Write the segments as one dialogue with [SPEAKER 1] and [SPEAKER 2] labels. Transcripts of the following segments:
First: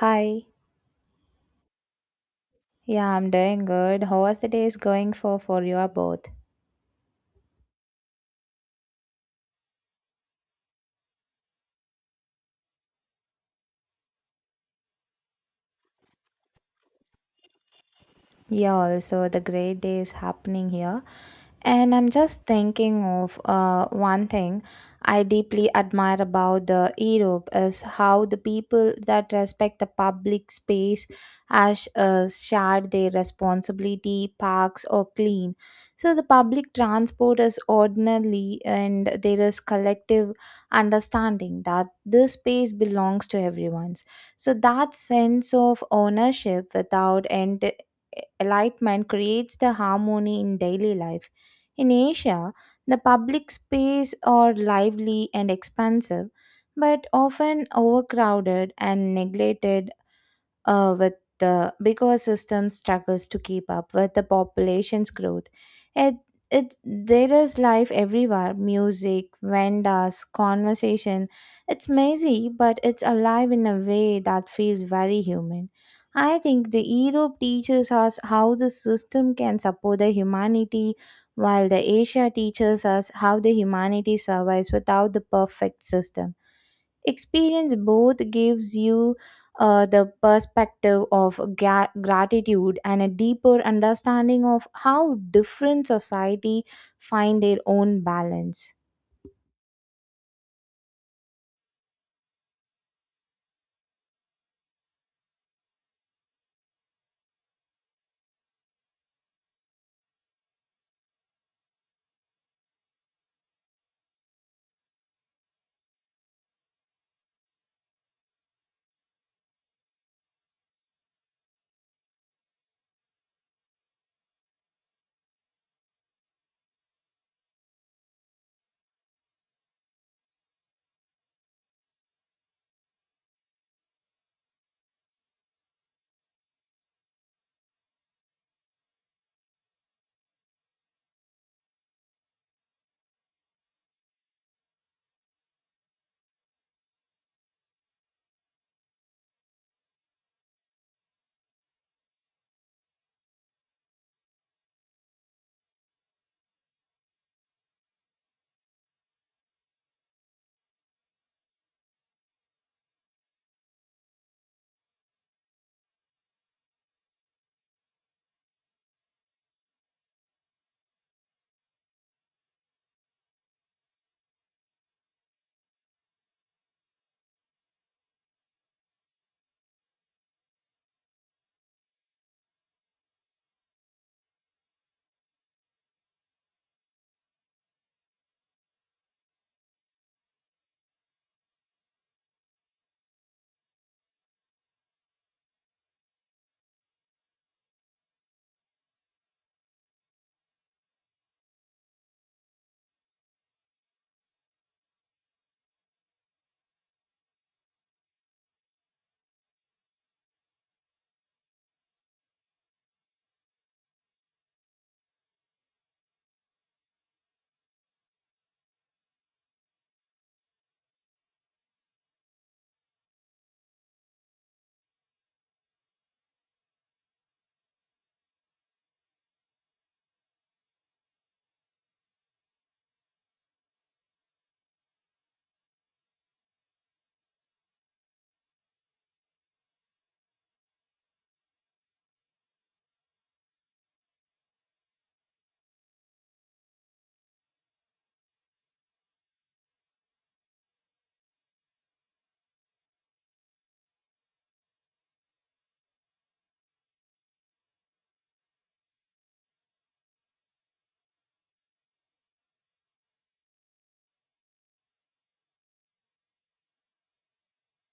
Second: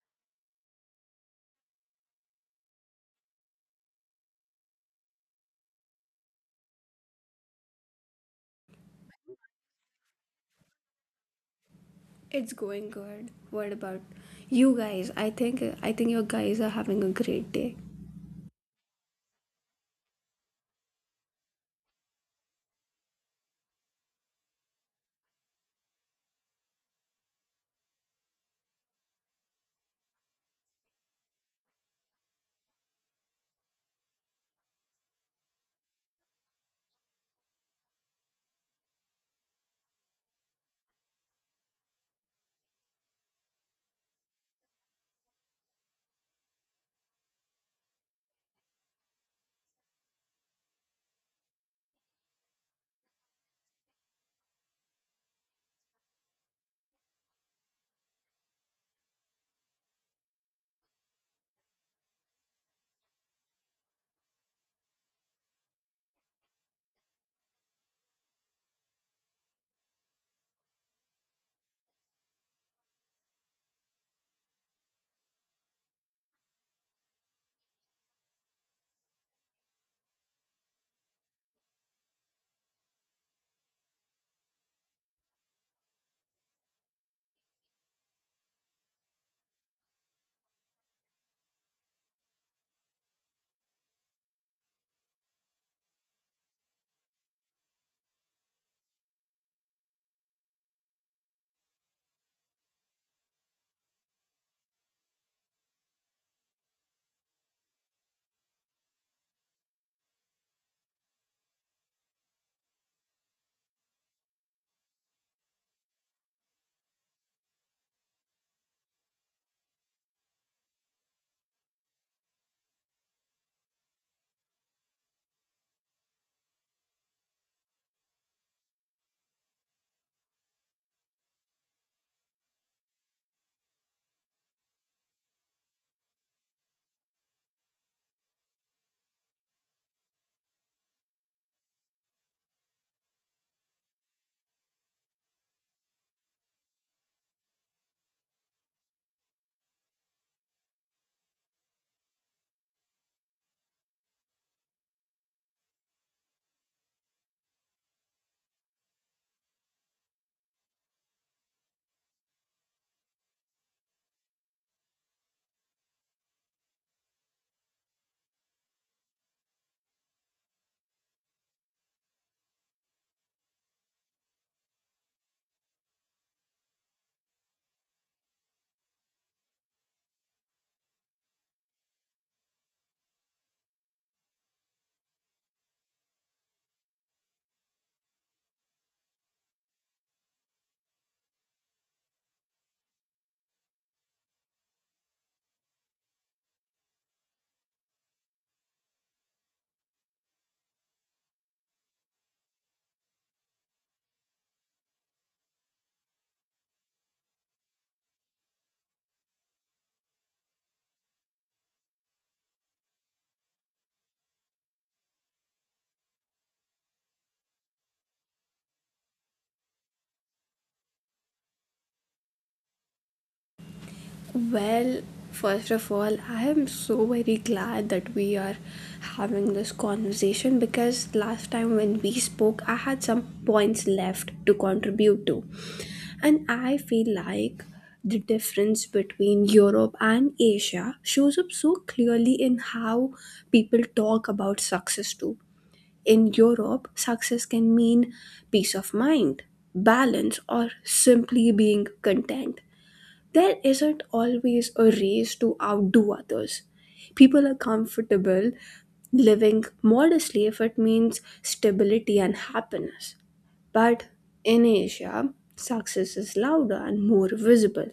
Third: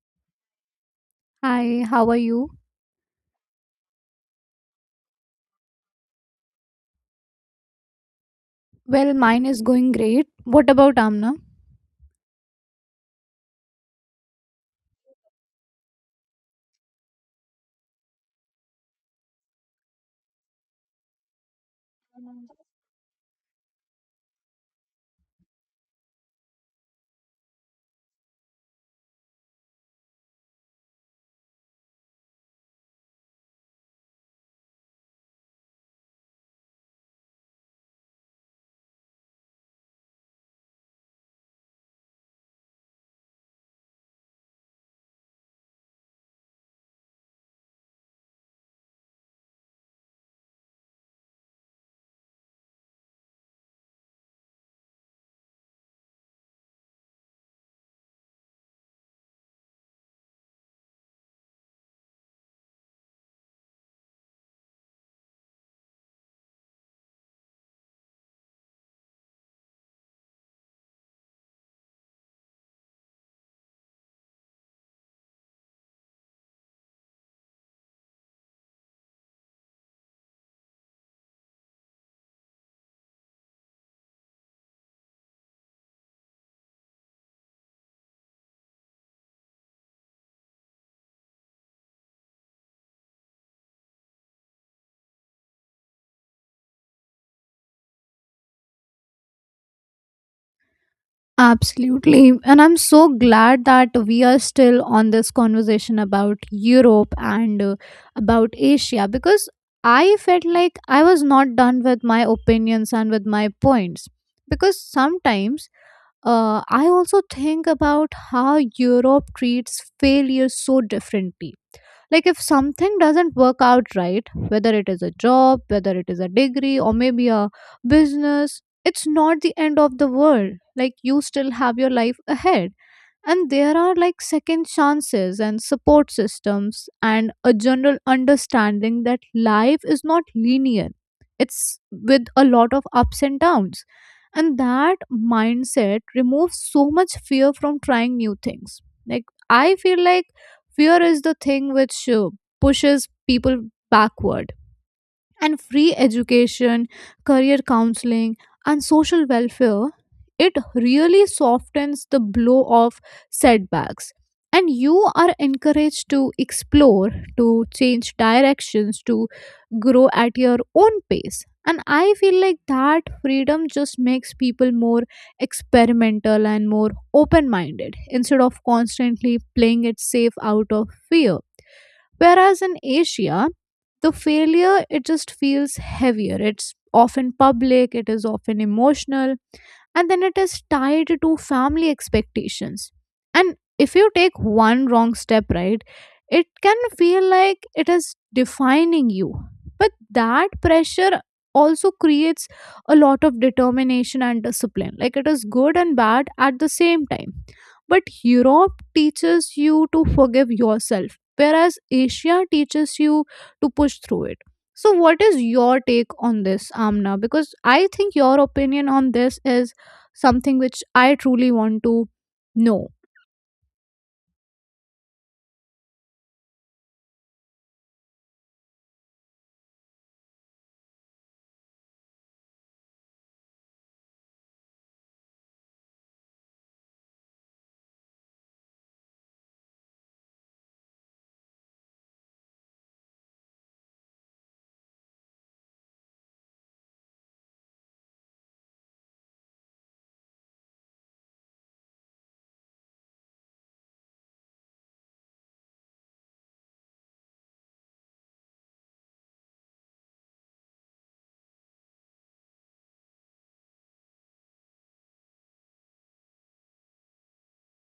[SPEAKER 1] Hi.
[SPEAKER 2] Hi, how are you?
[SPEAKER 1] Yeah, I'm doing good. How was the days going for you both?
[SPEAKER 2] Well, mine is going great. What about Amna?
[SPEAKER 3] It's going good. What about you guys? I think you guys are having a great day.
[SPEAKER 1] Yeah, also the great day is happening here. And I'm just thinking of one thing I deeply admire about the Europe is how the people that respect the public space as shared their responsibility, parks or clean. So the public transport is ordinarily and there is collective understanding that this space belongs to everyone's. So that sense of ownership without end enlightenment creates the harmony in daily life in Asia, the public space are lively and expansive, but often overcrowded and neglected with the big ecosystem struggles to keep up with the population's growth. It, it there is life everywhere: music, vendors, conversation. It's messy, but it's alive in a way that feels very human. I think the Europe teaches us how the system can support the humanity, while the Asia teaches us how the humanity survives without the perfect system experience both gives you the perspective of gratitude and a deeper understanding of how different society find their own balance.
[SPEAKER 2] Absolutely. And I'm so glad that we are still on this conversation about Europe and about Asia because I felt like I was not done with my opinions and with my points. Because sometimes I also think about how Europe treats failure so differently, like if something doesn't work out right, whether it is a job, whether it is a degree, or maybe a business, it's not the end of the world. Like you still have your life ahead and there are like second chances and support systems and a general understanding that life is not linear, it's with a lot of ups and downs. And that mindset removes so much fear from trying new things. Like I feel like fear is the thing which pushes people backward. And free education, career counseling, and social welfare, it really softens the blow of setbacks. And you are encouraged to explore, to change directions, to grow at your own pace. And I feel like that freedom just makes people more experimental and more open minded instead of constantly playing it safe out of fear. Whereas in Asia, the failure, it just feels heavier. It's often public, it is often emotional, and then it is tied to family expectations. And if you take one wrong step, right, it can feel like it is defining you. But that pressure also creates a lot of determination and discipline. Like it is good and bad at the same time. But Europe teaches you to forgive yourself, whereas Asia teaches you to push through it. So what is your take on this, Amna? Because I think your opinion on this is something which I truly want to know.
[SPEAKER 3] Well, first of all, I am so very glad that we are having this conversation because last time when we spoke, I had some points left to contribute to. And I feel like the difference between Europe and Asia shows up so clearly in how people talk about success too. In Europe, success can mean peace of mind, balance, or simply being content. There isn't always a race to outdo others. People are comfortable living modestly if it means stability and happiness. But in Asia, success is louder and more visible.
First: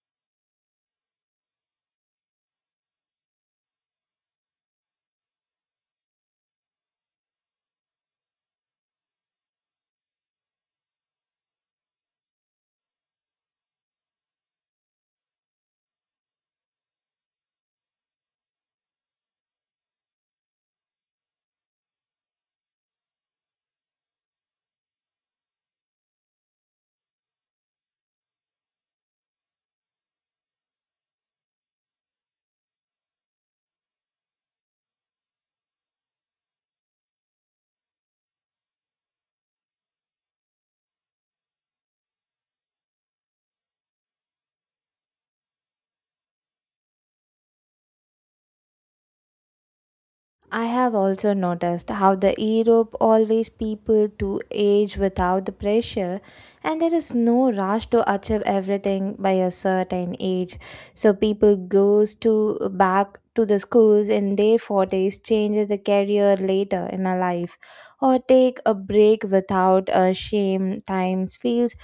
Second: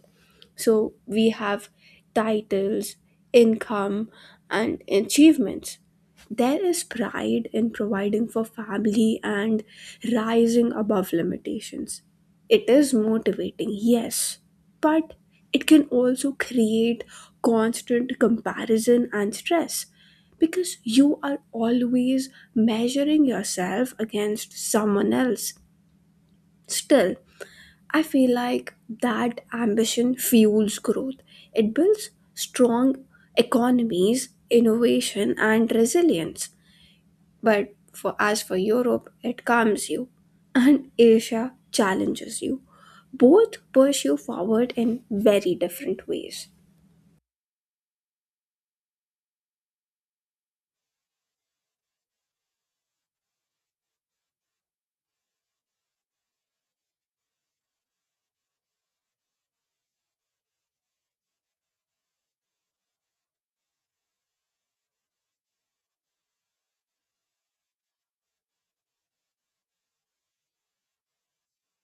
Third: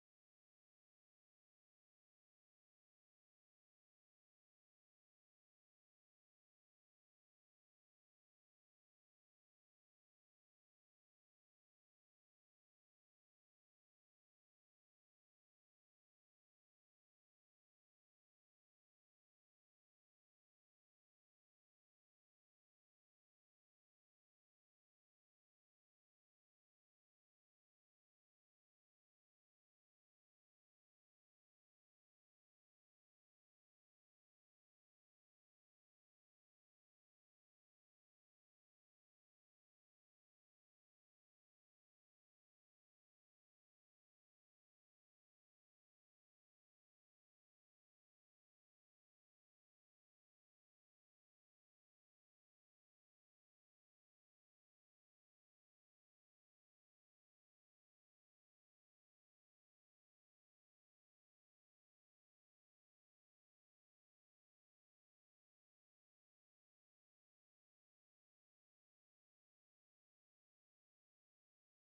[SPEAKER 3] So we have titles, income, and achievements. There is pride in providing for family and rising above limitations. It is motivating, yes, but it can also create constant comparison and stress because you are always measuring yourself against someone else. Still, I feel like that ambition fuels growth. It builds strong economies, innovation, and resilience. But for as for Europe, it calms you, and Asia challenges you. Both push you forward in very different ways.
[SPEAKER 1] I have also noticed how the Europe always people to age without the pressure, and there is no rush to achieve everything by a certain age. So people goes to back to the schools in their 40s, changes the career later in a life or take a break without a shame times feels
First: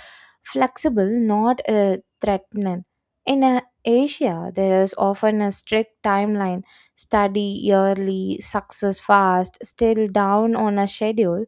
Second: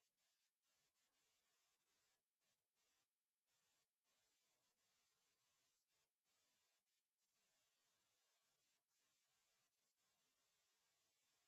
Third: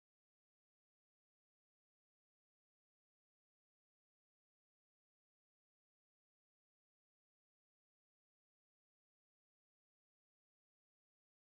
[SPEAKER 1] flexible, not threatening. In Asia, there is often a strict timeline study yearly, success fast, still down on a schedule,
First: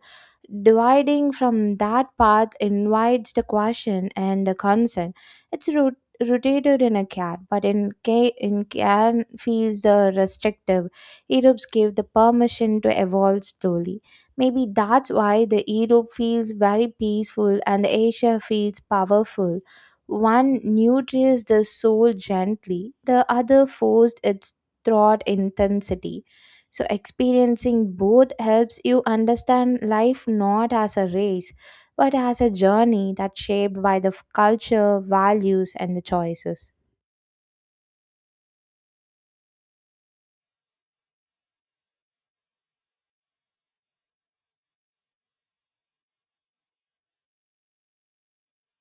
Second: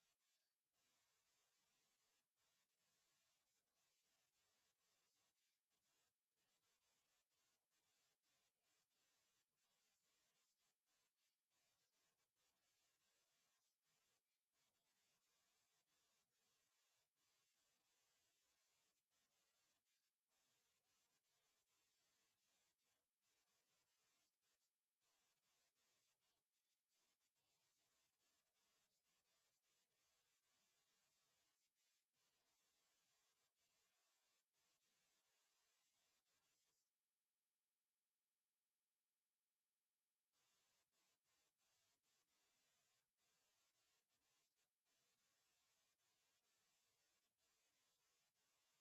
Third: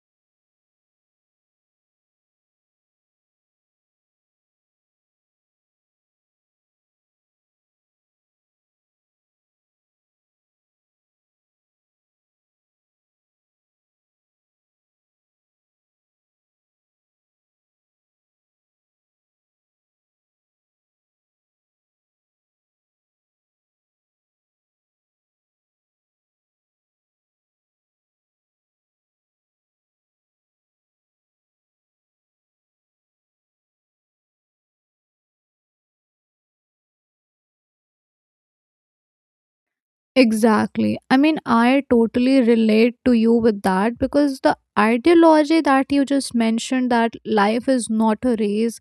[SPEAKER 1] dividing from that path invites the question and the concern. It's rotated in a cat, but in in can feels the restrictive. Europe give the permission to evolve slowly. Maybe that's why the Europe feels very peaceful and the Asia feels powerful. One nurtures the soul gently, the other forced it throughout intensity. So, experiencing both helps you understand life not as a race, but as a journey that's shaped by the culture, values, and the choices.
[SPEAKER 2] Exactly. I mean, I totally relate to you with that because the ideology that you just mentioned, that life is not a race,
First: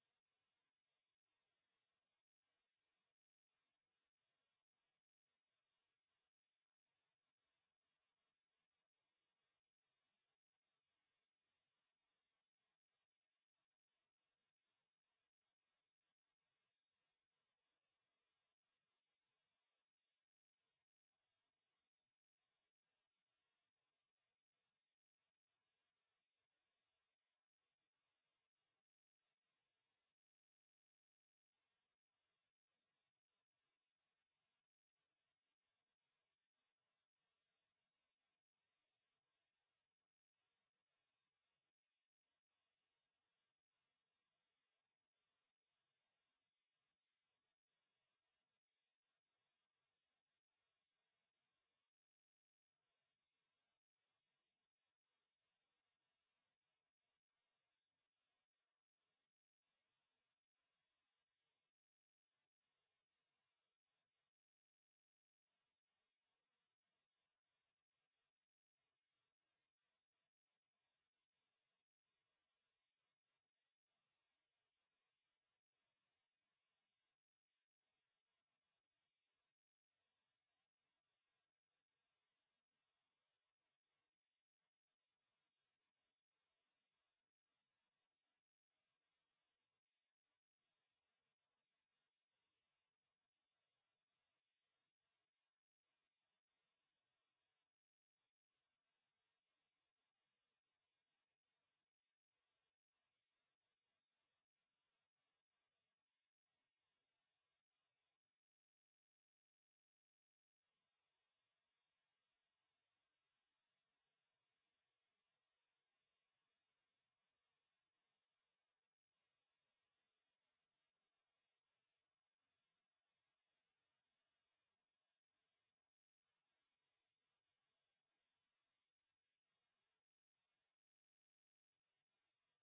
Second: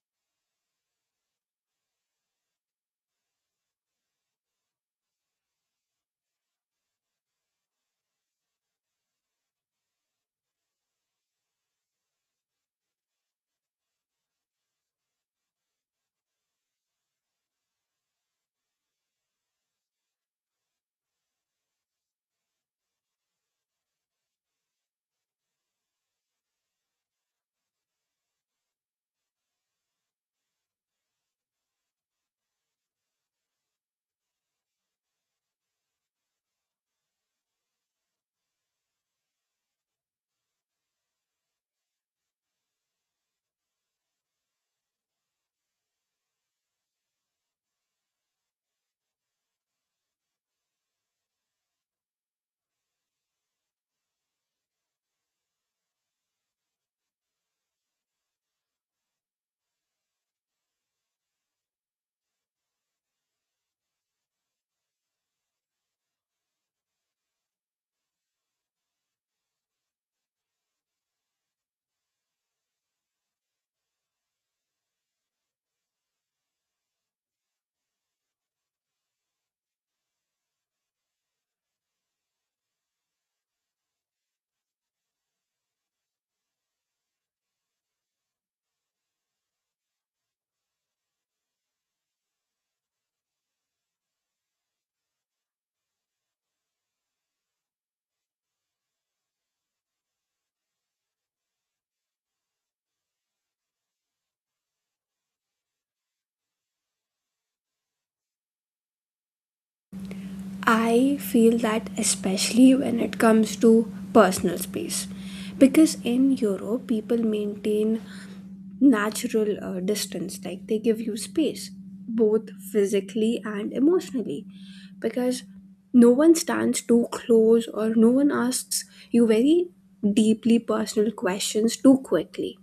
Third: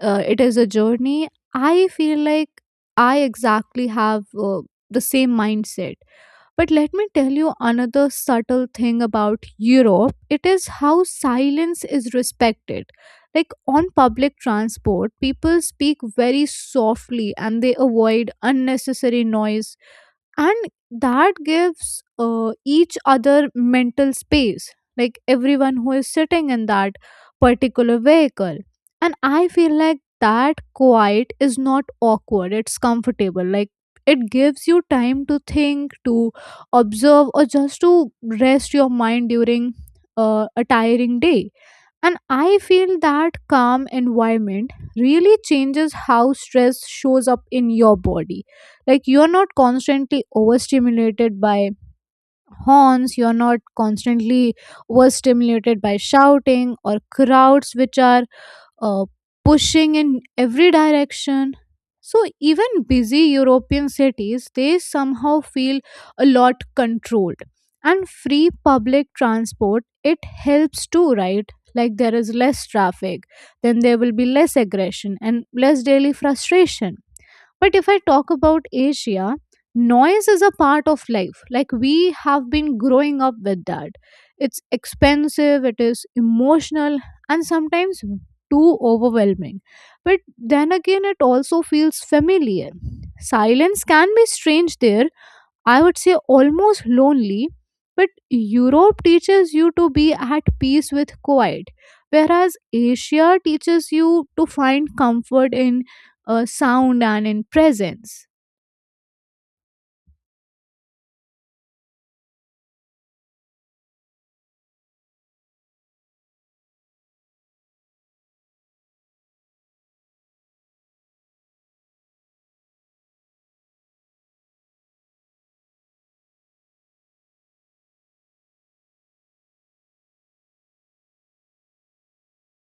[SPEAKER 2] it is a journey. I feel like I exactly have the same mindset. But let me tell you another subtle thing about Europe. It is how silence is respected. Like on public transport, people speak very softly and they avoid unnecessary noise, and that gives each other mental space, like everyone who is sitting in that particular vehicle. And I feel like that quiet is not awkward, it's comfortable. Like it gives you time to think, to observe, or just to rest your mind during a tiring day. And I feel that calm environment really changes how stress shows up in your body. Like you're not constantly overstimulated by horns, you're not constantly overstimulated by shouting or crowds which are uh, pushing in every direction. So even busy European cities, they somehow feel a lot controlled. And free public transport, it helps too, right? Like there is less traffic, then there will be less aggression and less daily frustration. But if I talk about Asia, noise is a part of life. Like we have been growing up with that. It's expensive, it is emotional, and sometimes too overwhelming. But then again, it also feels familiar. Silence can be strange there, I would say almost lonely. But Europe teaches you to be at peace with quiet, whereas Asia teaches you to find comfort in sound and in presence.
[SPEAKER 3] I feel that especially when it comes to personal space. Because in Europe, people maintain natural distance, like they give you space both physically and emotionally, because no one stands too close or no one asks you very deeply personal questions too quickly.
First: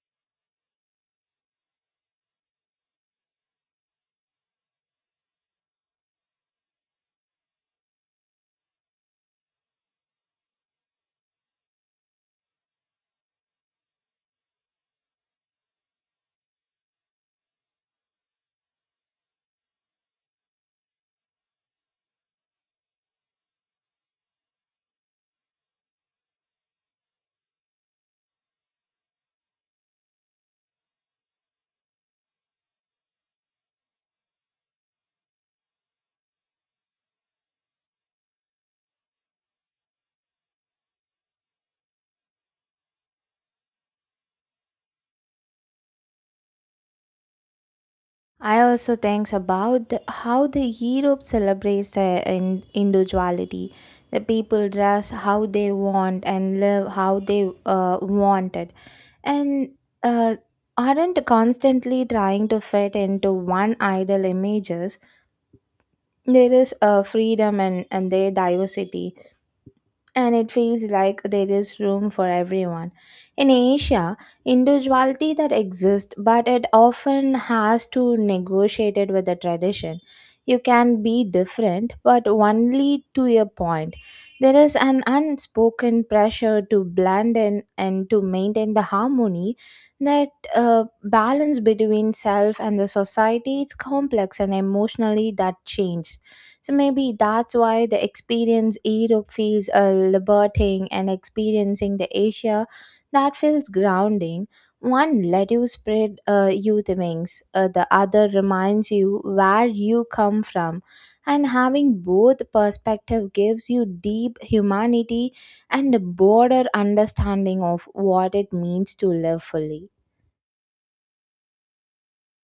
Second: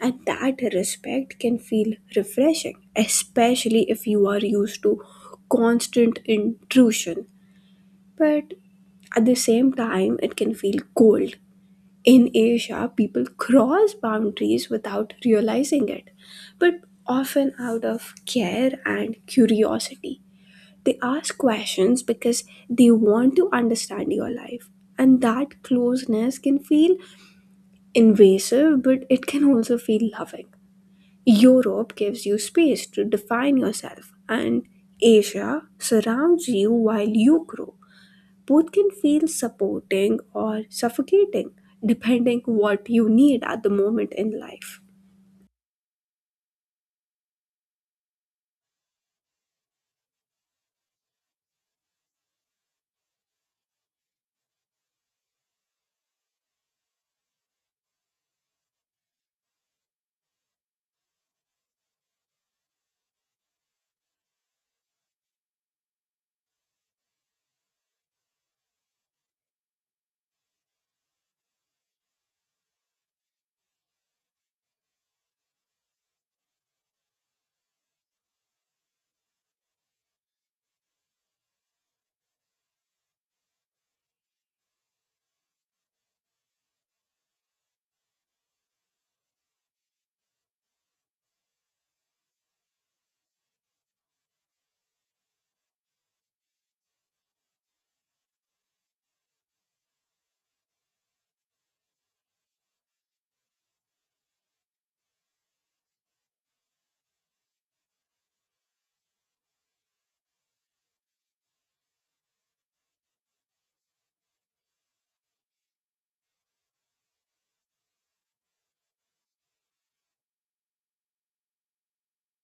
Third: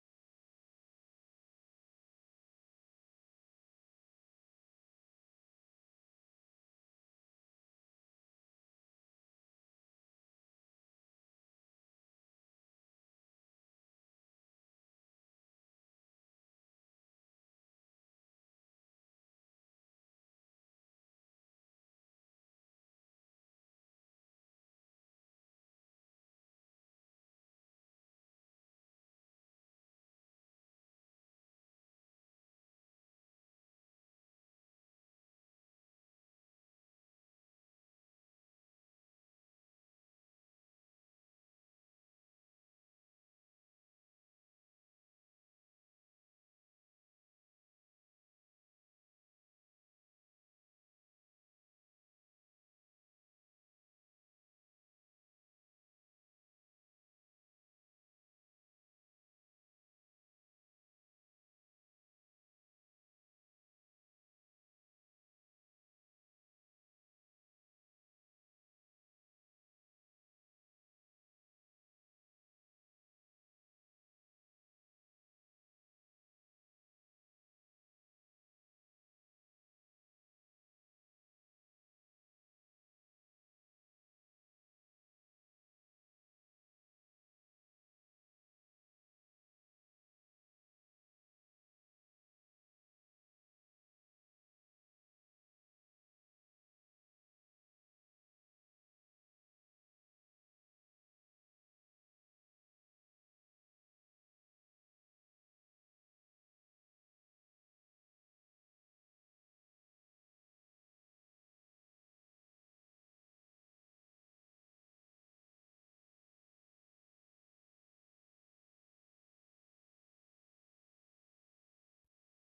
[SPEAKER 3] And that respect can feel refreshing, especially if you are used to constant intrusion. But at the same time, it can feel cold. In Asia, people cross boundaries without realizing it, but often out of care and curiosity. They ask questions because they want to understand your life, and that closeness can feel invasive, but it can also feel loving. Europe gives you space to define yourself, and Asia surrounds you while you grow. Both can feel supporting or suffocating depending what you need at the moment in life.
[SPEAKER 1] I also think about how the Europe celebrates their individuality. The people dress how they want and live how they uh, wanted, and uh, aren't constantly trying to fit into one idol images. There is a freedom and their diversity, and it feels like there is room for everyone in Asia. Individuality that exists, but it often has to negotiate it with the tradition. You can be different, but only to a point. There is an unspoken pressure to blend in and to maintain the harmony. That balance between self and the society is complex, and emotionally that change. So maybe that's why the experience Europe feels liberating and experiencing the Asia that feels grounding. One let you spread you the wings, the other reminds you where you come from. And having both perspective gives you deep humanity and a broader understanding of what it means to live fully.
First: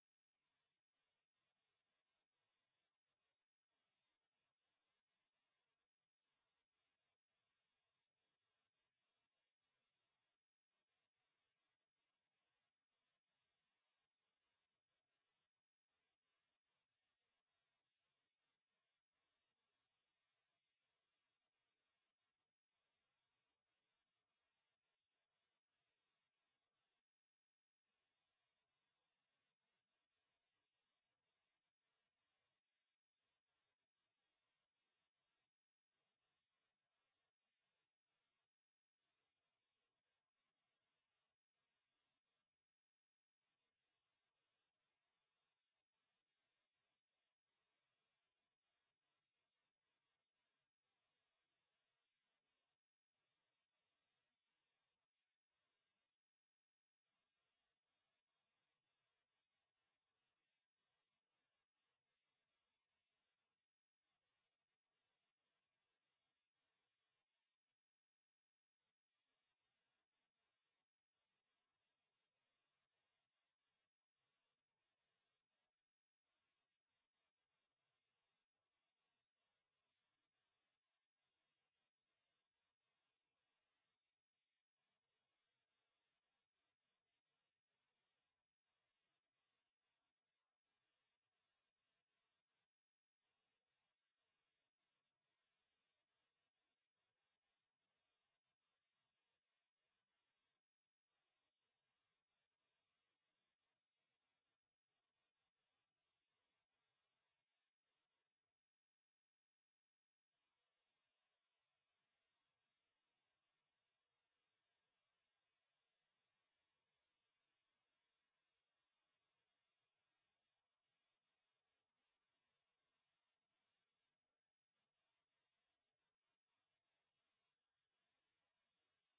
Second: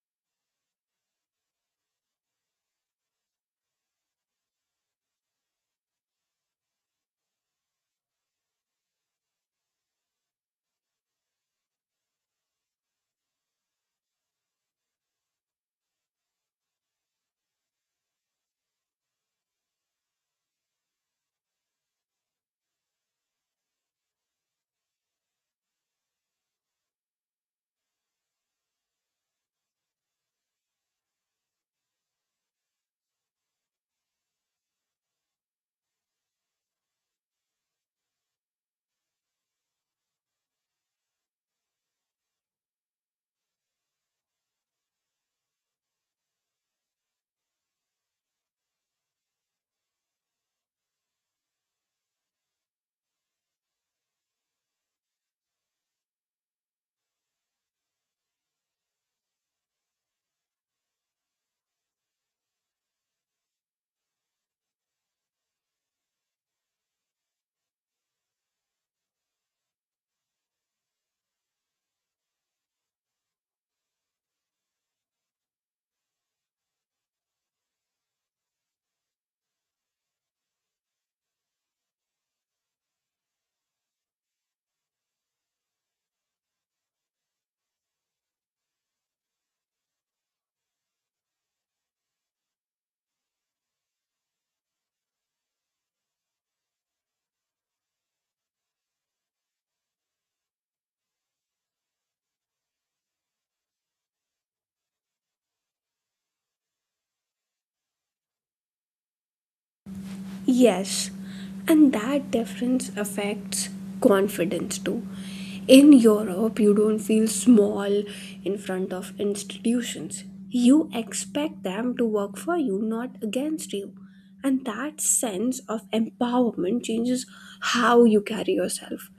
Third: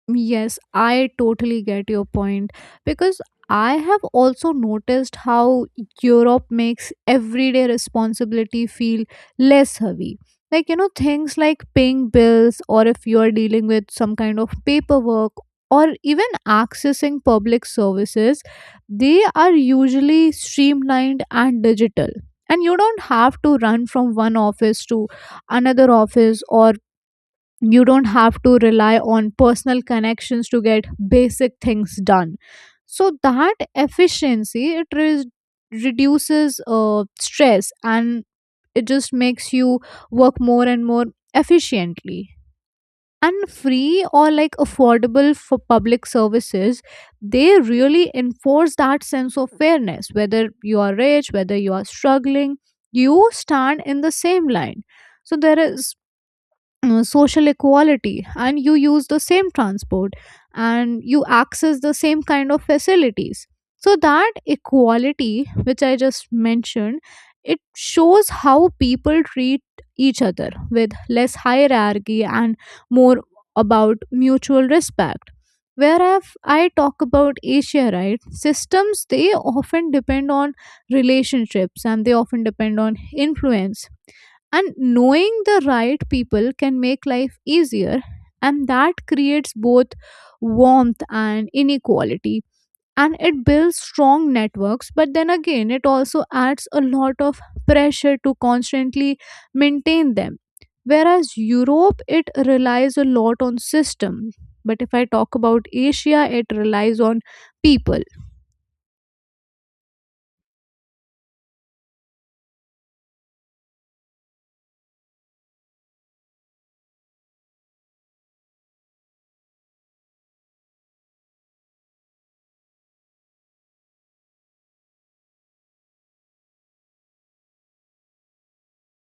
[SPEAKER 2] Yes, I totally get your point because I have also noticed how Europe makes everyday responsibility feel less heavy. Like, you know, things like paying bills, or if you are dealing with some kind of paperwork, or even accessing public services, they are usually streamlined and digital. And you don't have to run from one office to another office, or you don't have to rely on personal connections to get basic things done. So that efficiency, it reduces stress, and it just makes you work more and more efficiently. And free or like affordable for public services, they really enforce that sense of fairness. Whether you are rich, whether you are struggling, you stand in the same line. So there is social equality, and you use the same transport, and you access the same kind of facilities. So that equality which I just mentioned, it shows how people treat each other with less hierarchy and more about mutual respect. Whereas I talk about Asia, right, systems, they often depend on relationships and they often depend on influence. And knowing the right people can make life easier, and that creates both warmth and inequality. And it builds strong networks, but then again, it also adds a lot of pressure to constantly maintain them. Whereas Europe, it relies a lot on system. But if I talk about Asia, it relies on people.
[SPEAKER 3] Yes, and that difference affects confidence too. In Europe, you don't feel small in front of institutions. You expect them to work for you, not against you, and that sense of empowerment changes how you carry yourself.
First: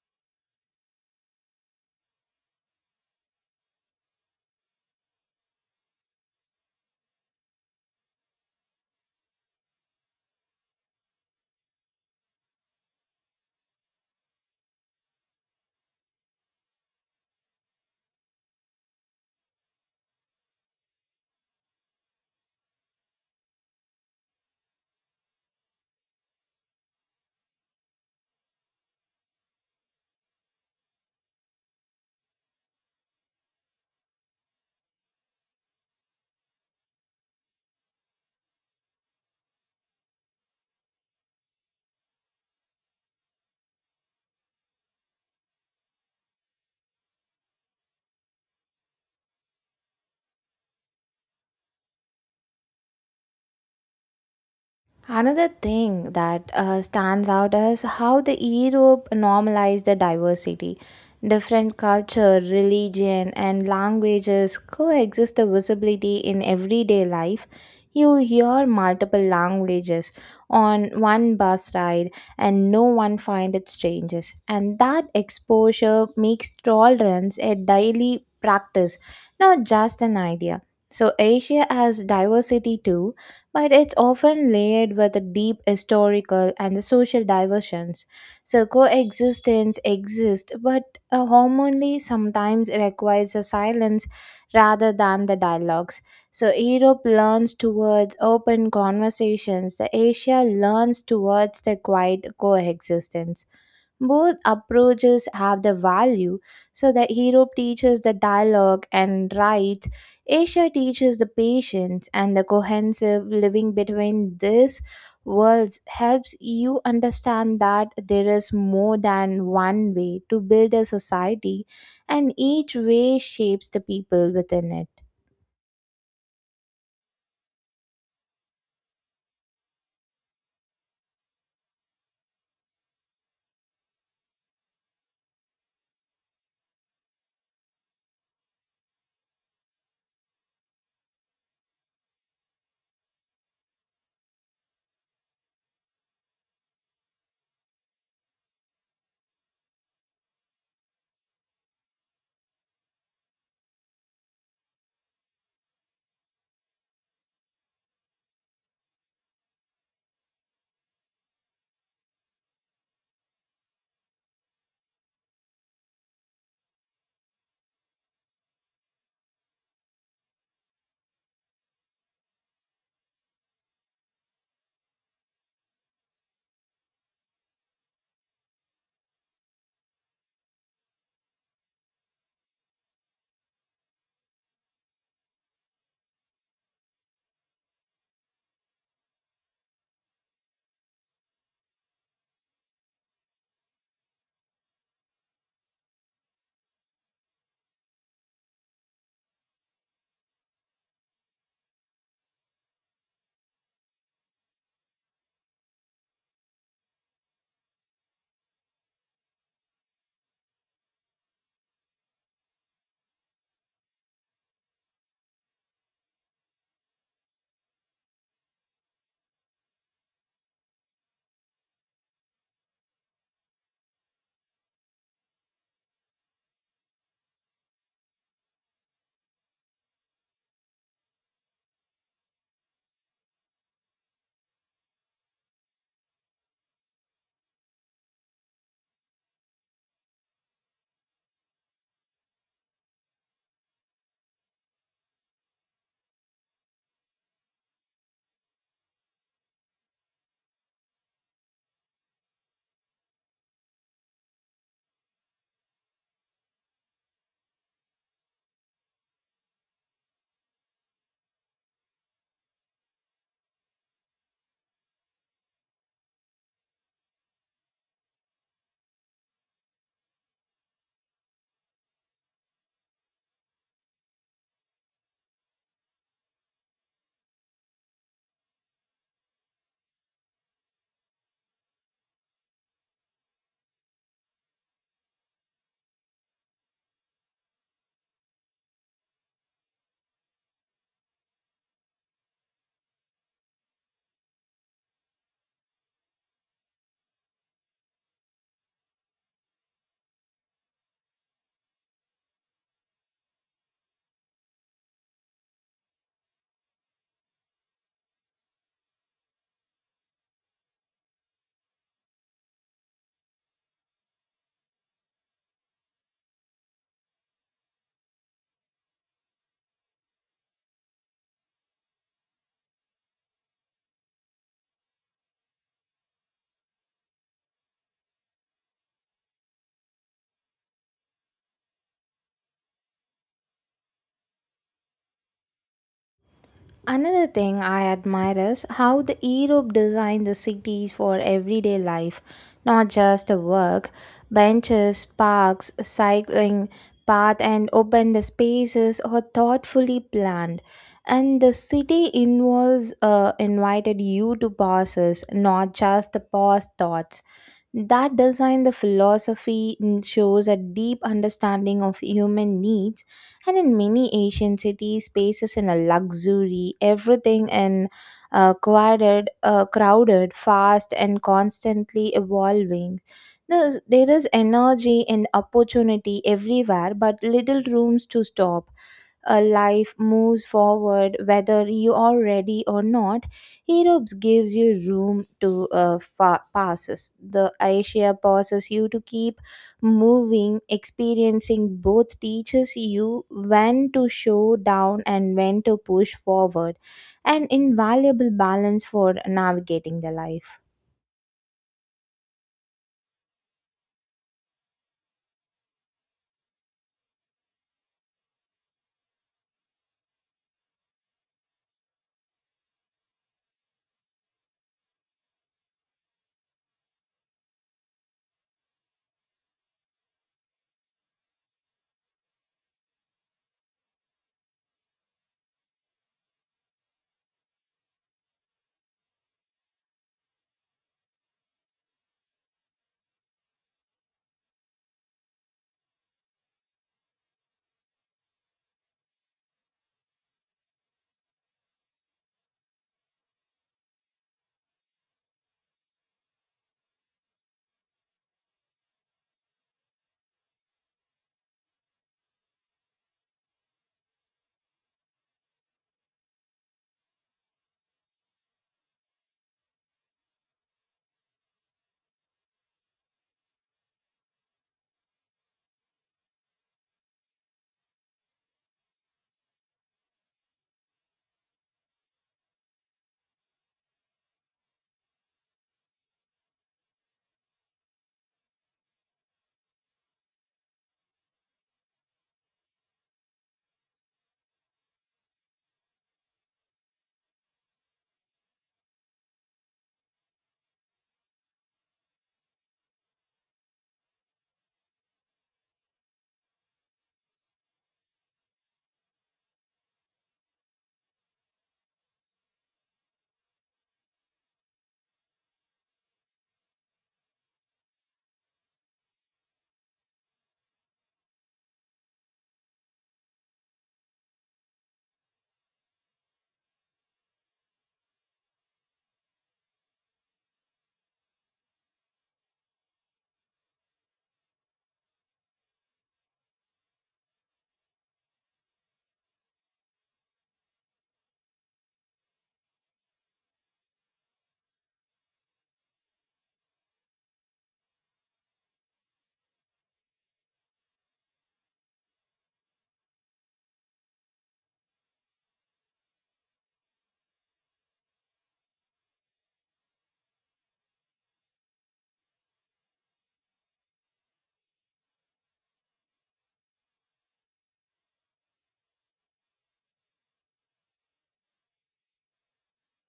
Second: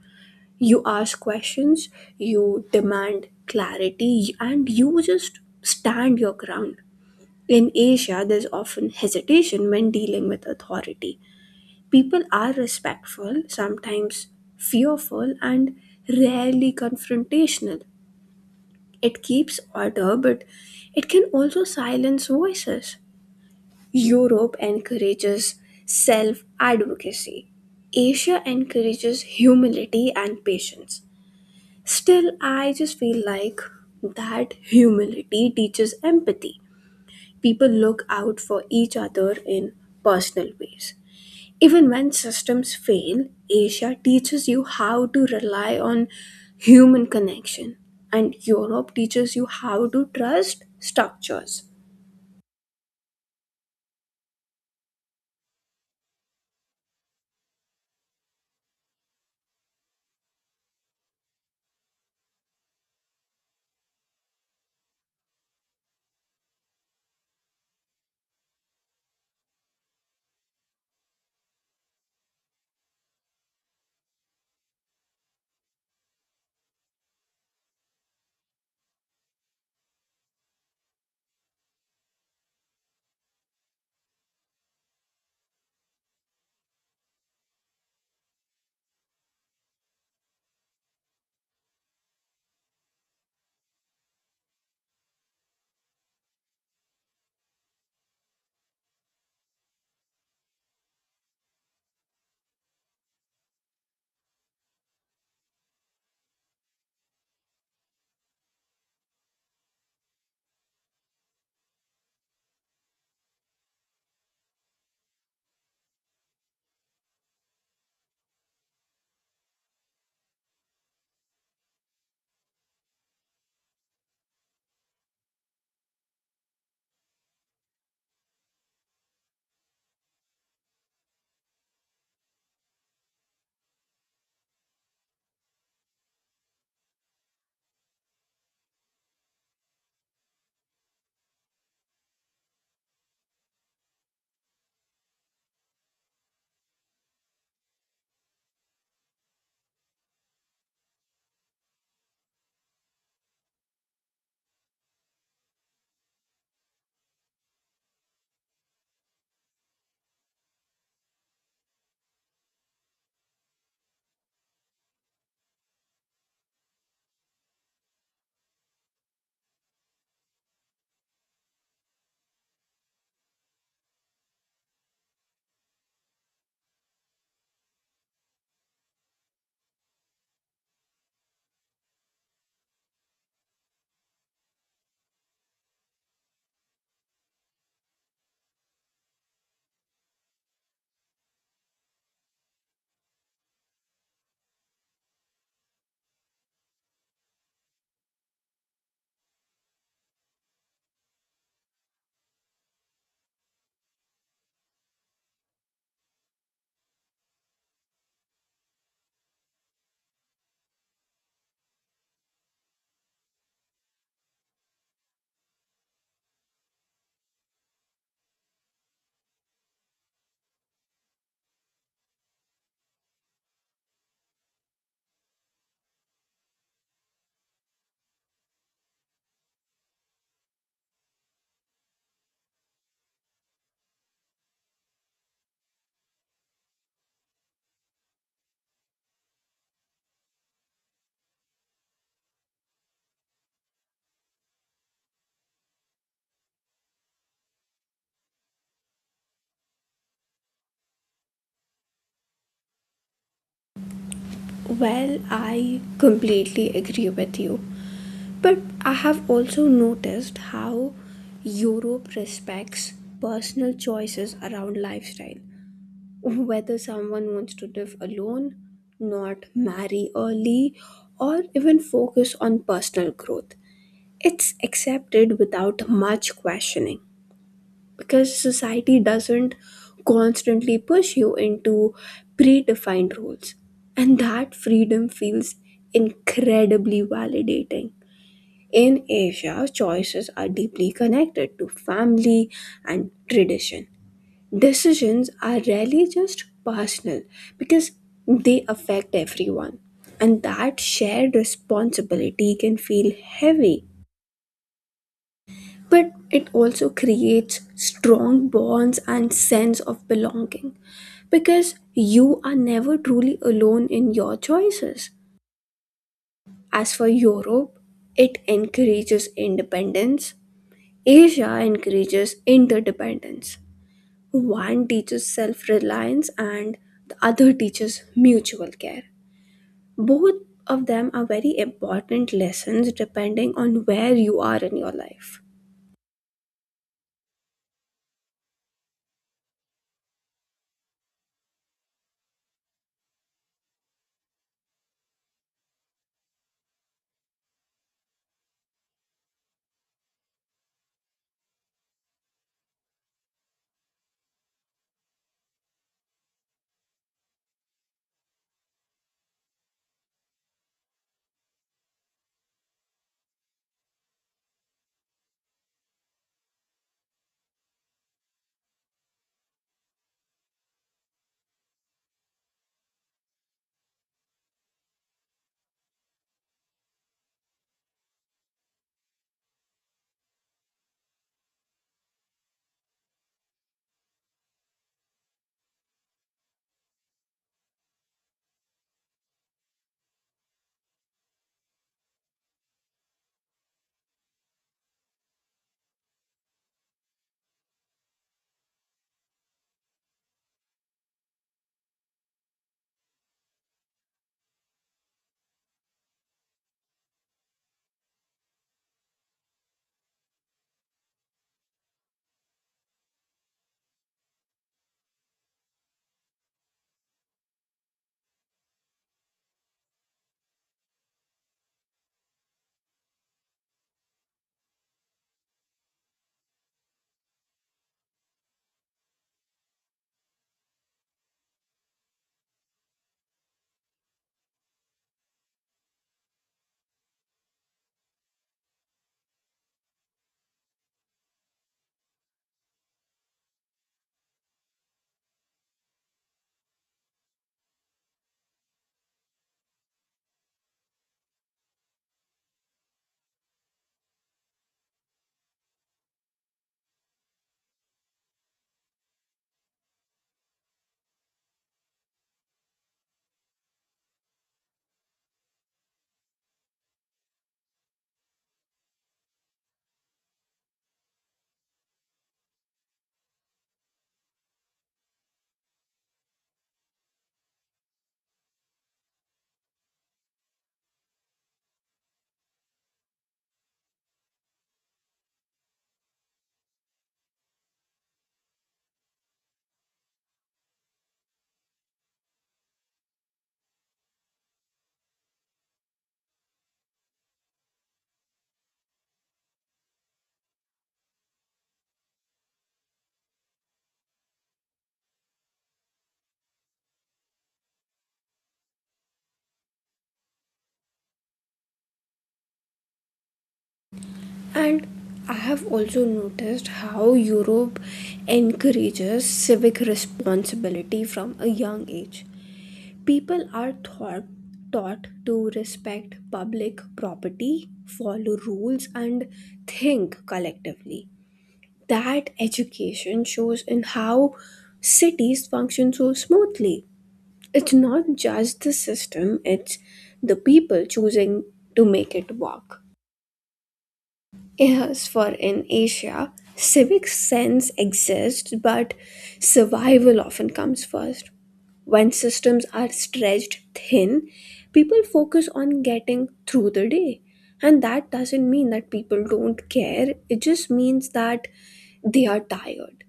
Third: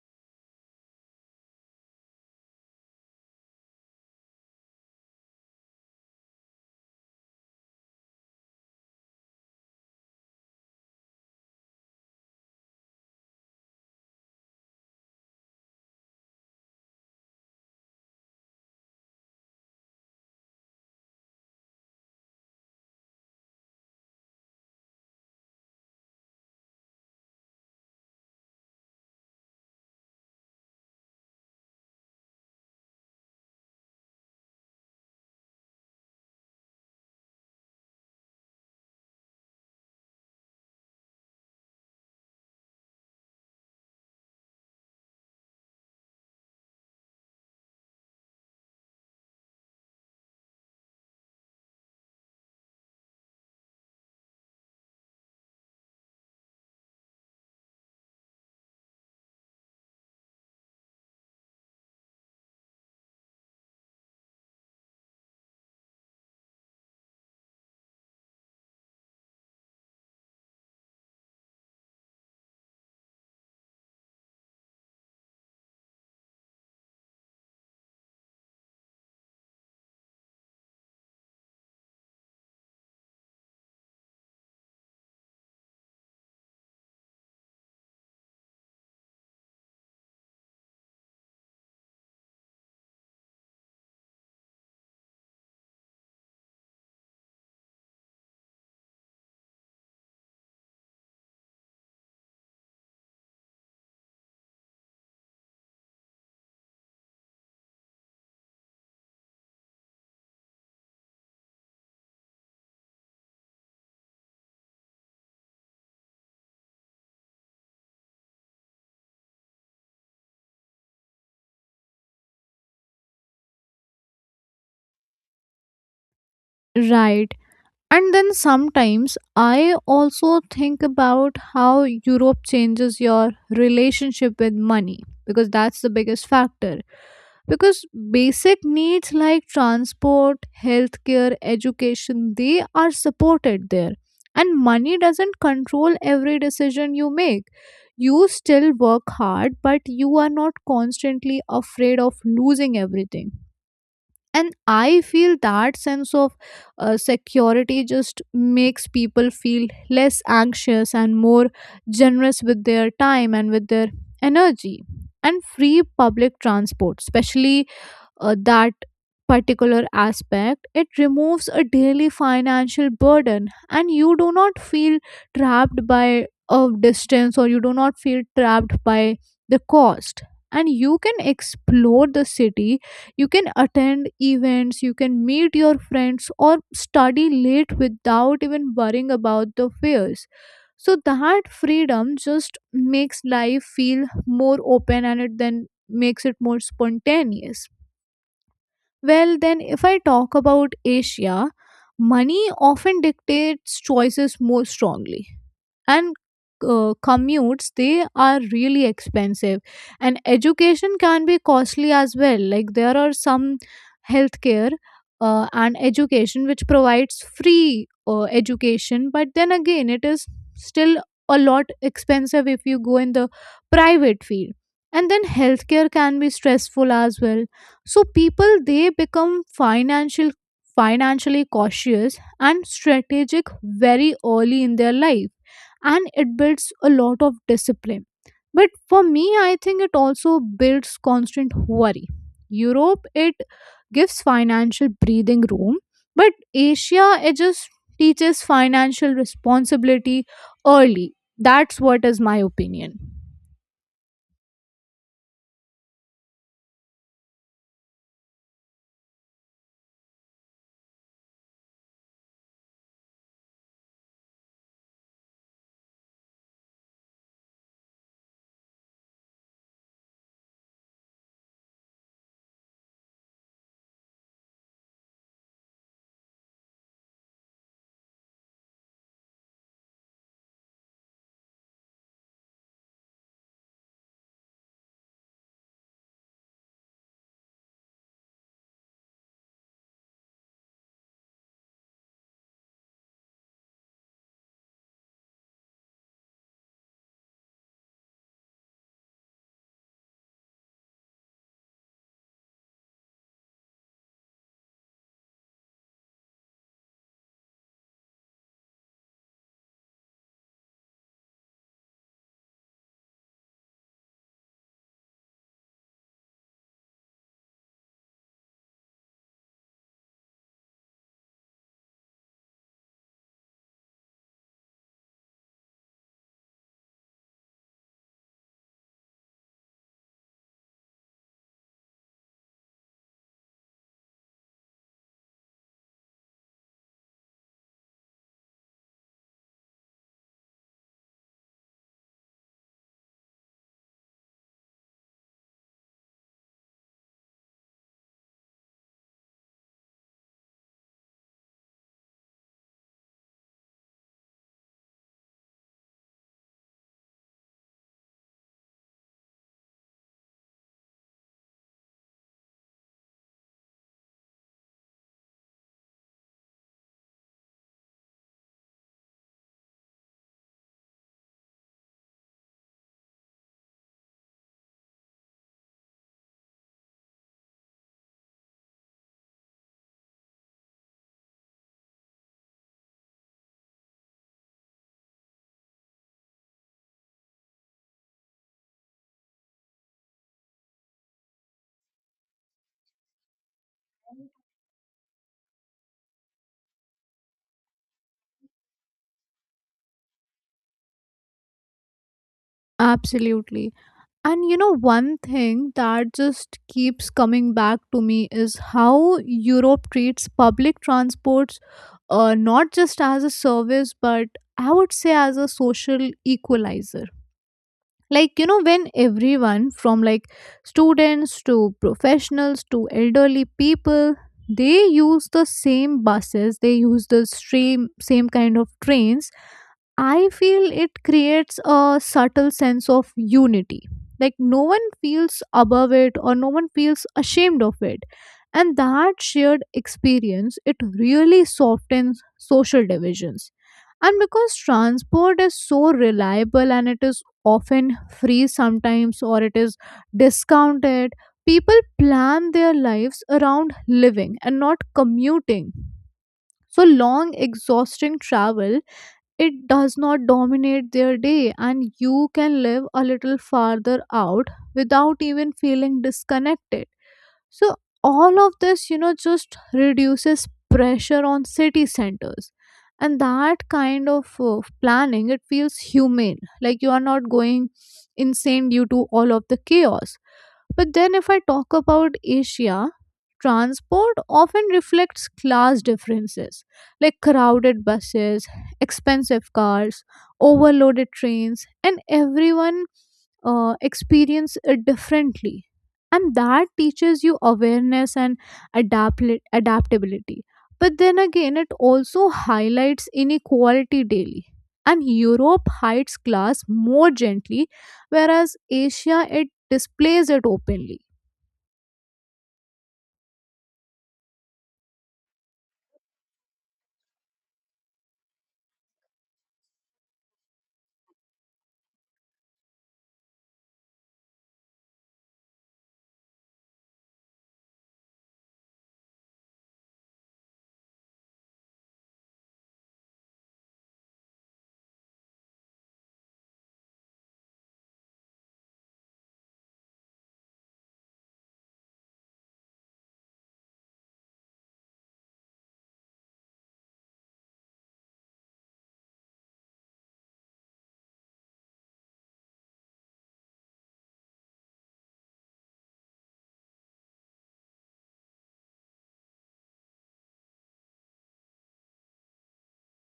[SPEAKER 3] You ask questions, you demand clarity, and you just stand your ground. In Asia, there's often hesitation when dealing with authority. People are respectful, sometimes fearful, and rarely confrontational. It keeps order, but it can also silence voices. Europe encourages self advocacy. Asia encourages humility and patience. Still, I just feel like that humility teaches empathy. People look out for each other in personal ways. Even when systems fail, Asia teaches you how to rely on human connection, and Europe teaches you how to trust structures.
[SPEAKER 1] Another thing that stands out is how the Europe normalized the diversity. Different culture, religion, and languages coexist the visibility in everyday life. You hear multiple languages on one bus ride, and no one finds it strangers. And that exposure makes tolerance a daily practice, not just an idea. So Asia has diversity too, but it's often layered with the deep historical and the social diversions. So coexistence exists, but hormonally sometimes it requires a silence rather than the dialogues. So Europe learns towards open conversations, the Asia learns towards the quiet coexistence. Both approaches have their value. So the Europe teaches the dialogue and rights, Asia teaches the patience and the cohesive living between these worlds helps you understand that there is more than one way to build a society, and each way shapes the people within it.
[SPEAKER 2] Right. And then sometimes I also think about how Europe changes your relationship with money, because that's the biggest factor. Because basic needs like transport, healthcare, education, they are supported there. And money doesn't control every decision you make. You still work hard, but you are not constantly afraid of losing everything. And I feel that sense of security just makes people feel less anxious and more generous with their time and with their energy. And free public transport especially, that particular aspect, it removes a daily financial burden, and you do not feel trapped by a distance, or you do not feel trapped by the cost. And you can explore the city, you can attend events, you can meet your friends, or study late without even worrying about the fares. So that freedom just makes life feel more open and it then makes it more spontaneous. Well, then, if I talk about Asia, money often dictates choices more strongly. And commutes, they are really expensive, and education can be costly as well. Like there are some healthcare and education which provides free education, but then again, it is still a lot expensive if you go in the private field. And then healthcare can be stressful as well. So people, they become financially cautious and strategic very early in their life, and it builds a lot of discipline. But for me, I think it also builds constant worry. Europe, it gives financial breathing room, but Asia, it just teaches financial responsibility early. That's what is my opinion.
[SPEAKER 3] Well, I completely agree with you. But I have also noticed how Europe respects personal choices around lifestyle, whether someone wants to live alone, not marry early, or even focus on personal growth. It's accepted without much questioning because society doesn't constantly push you into predefined rules. And that freedom feels incredibly validating. In Asia, choices are deeply connected to family and tradition. Decisions are rarely just personal because they affect everyone, and that shared responsibility can feel heavy. But it also creates strong bonds and sense of belonging because you are never truly alone in your choices. As for Europe, it encourages independence. Asia encourages interdependence. One teaches self reliance and the other teaches mutual care. Both of them are very important lessons depending on where you are in your life.
[SPEAKER 1] Another thing I admire is how the Europe designed the cities for everyday life, not just work, benches, parks, cycling path and open spaces are thoughtfully planned, and the city involves invited you to pauses not just the pause thoughts. That design, the philosophy mm, shows a deep understanding of human needs, and in many Asian cities, spaces in a luxury, everything in crowded, fast, and constantly evolving. There is energy and opportunity everywhere, but little rooms to stop life moves forward whether you are ready or not. Europe gives you room to passes the Asia passes you to keep moving experiencing both teaches you when to show down and when to push forward, an invaluable balance for navigating the life.
[SPEAKER 2] Absolutely. And you know, one thing that just keeps coming back to me is how Europe treats public transports not just as a service, but I would say as a social equalizer. Like, you know, when everyone from like students to professionals to elderly people, they use the same buses, they use the same kind of trains, I feel it creates a subtle sense of unity. Like no one feels above it or no one feels ashamed of it. And that shared experience, it really softens social divisions. And because transport is so reliable and it is often free sometimes or it is discounted, people plan their lives around living and not commuting. So long, exhausting travel, it does not dominate their day, and you can live a little farther out without even feeling disconnected. So all of this, you know, just reduces pressure on city centers. And that kind of planning, it feels humane. Like you are not going insane due to all of the chaos. But then, if I talk about Asia, transport often reflects class differences, like crowded buses, expensive cars, overloaded trains, and everyone experience it differently. And that teaches you awareness and adapt adaptability. But then again, it also highlights inequality daily. And Europe hides class more gently, whereas Asia, it displays it openly.
[SPEAKER 3] And I have also noticed how Europe encourages civic responsibility from a young age. People are taught to respect public property, follow rules, and think collectively. That education shows in how cities function so smoothly. It's not just the system, it's the people choosing to make it work. Yes, for in Asia, civic sense exists, but survival often comes first. When systems are stretched thin, people focus on getting through the day. And that doesn't mean that people don't care, it just means that they are tired.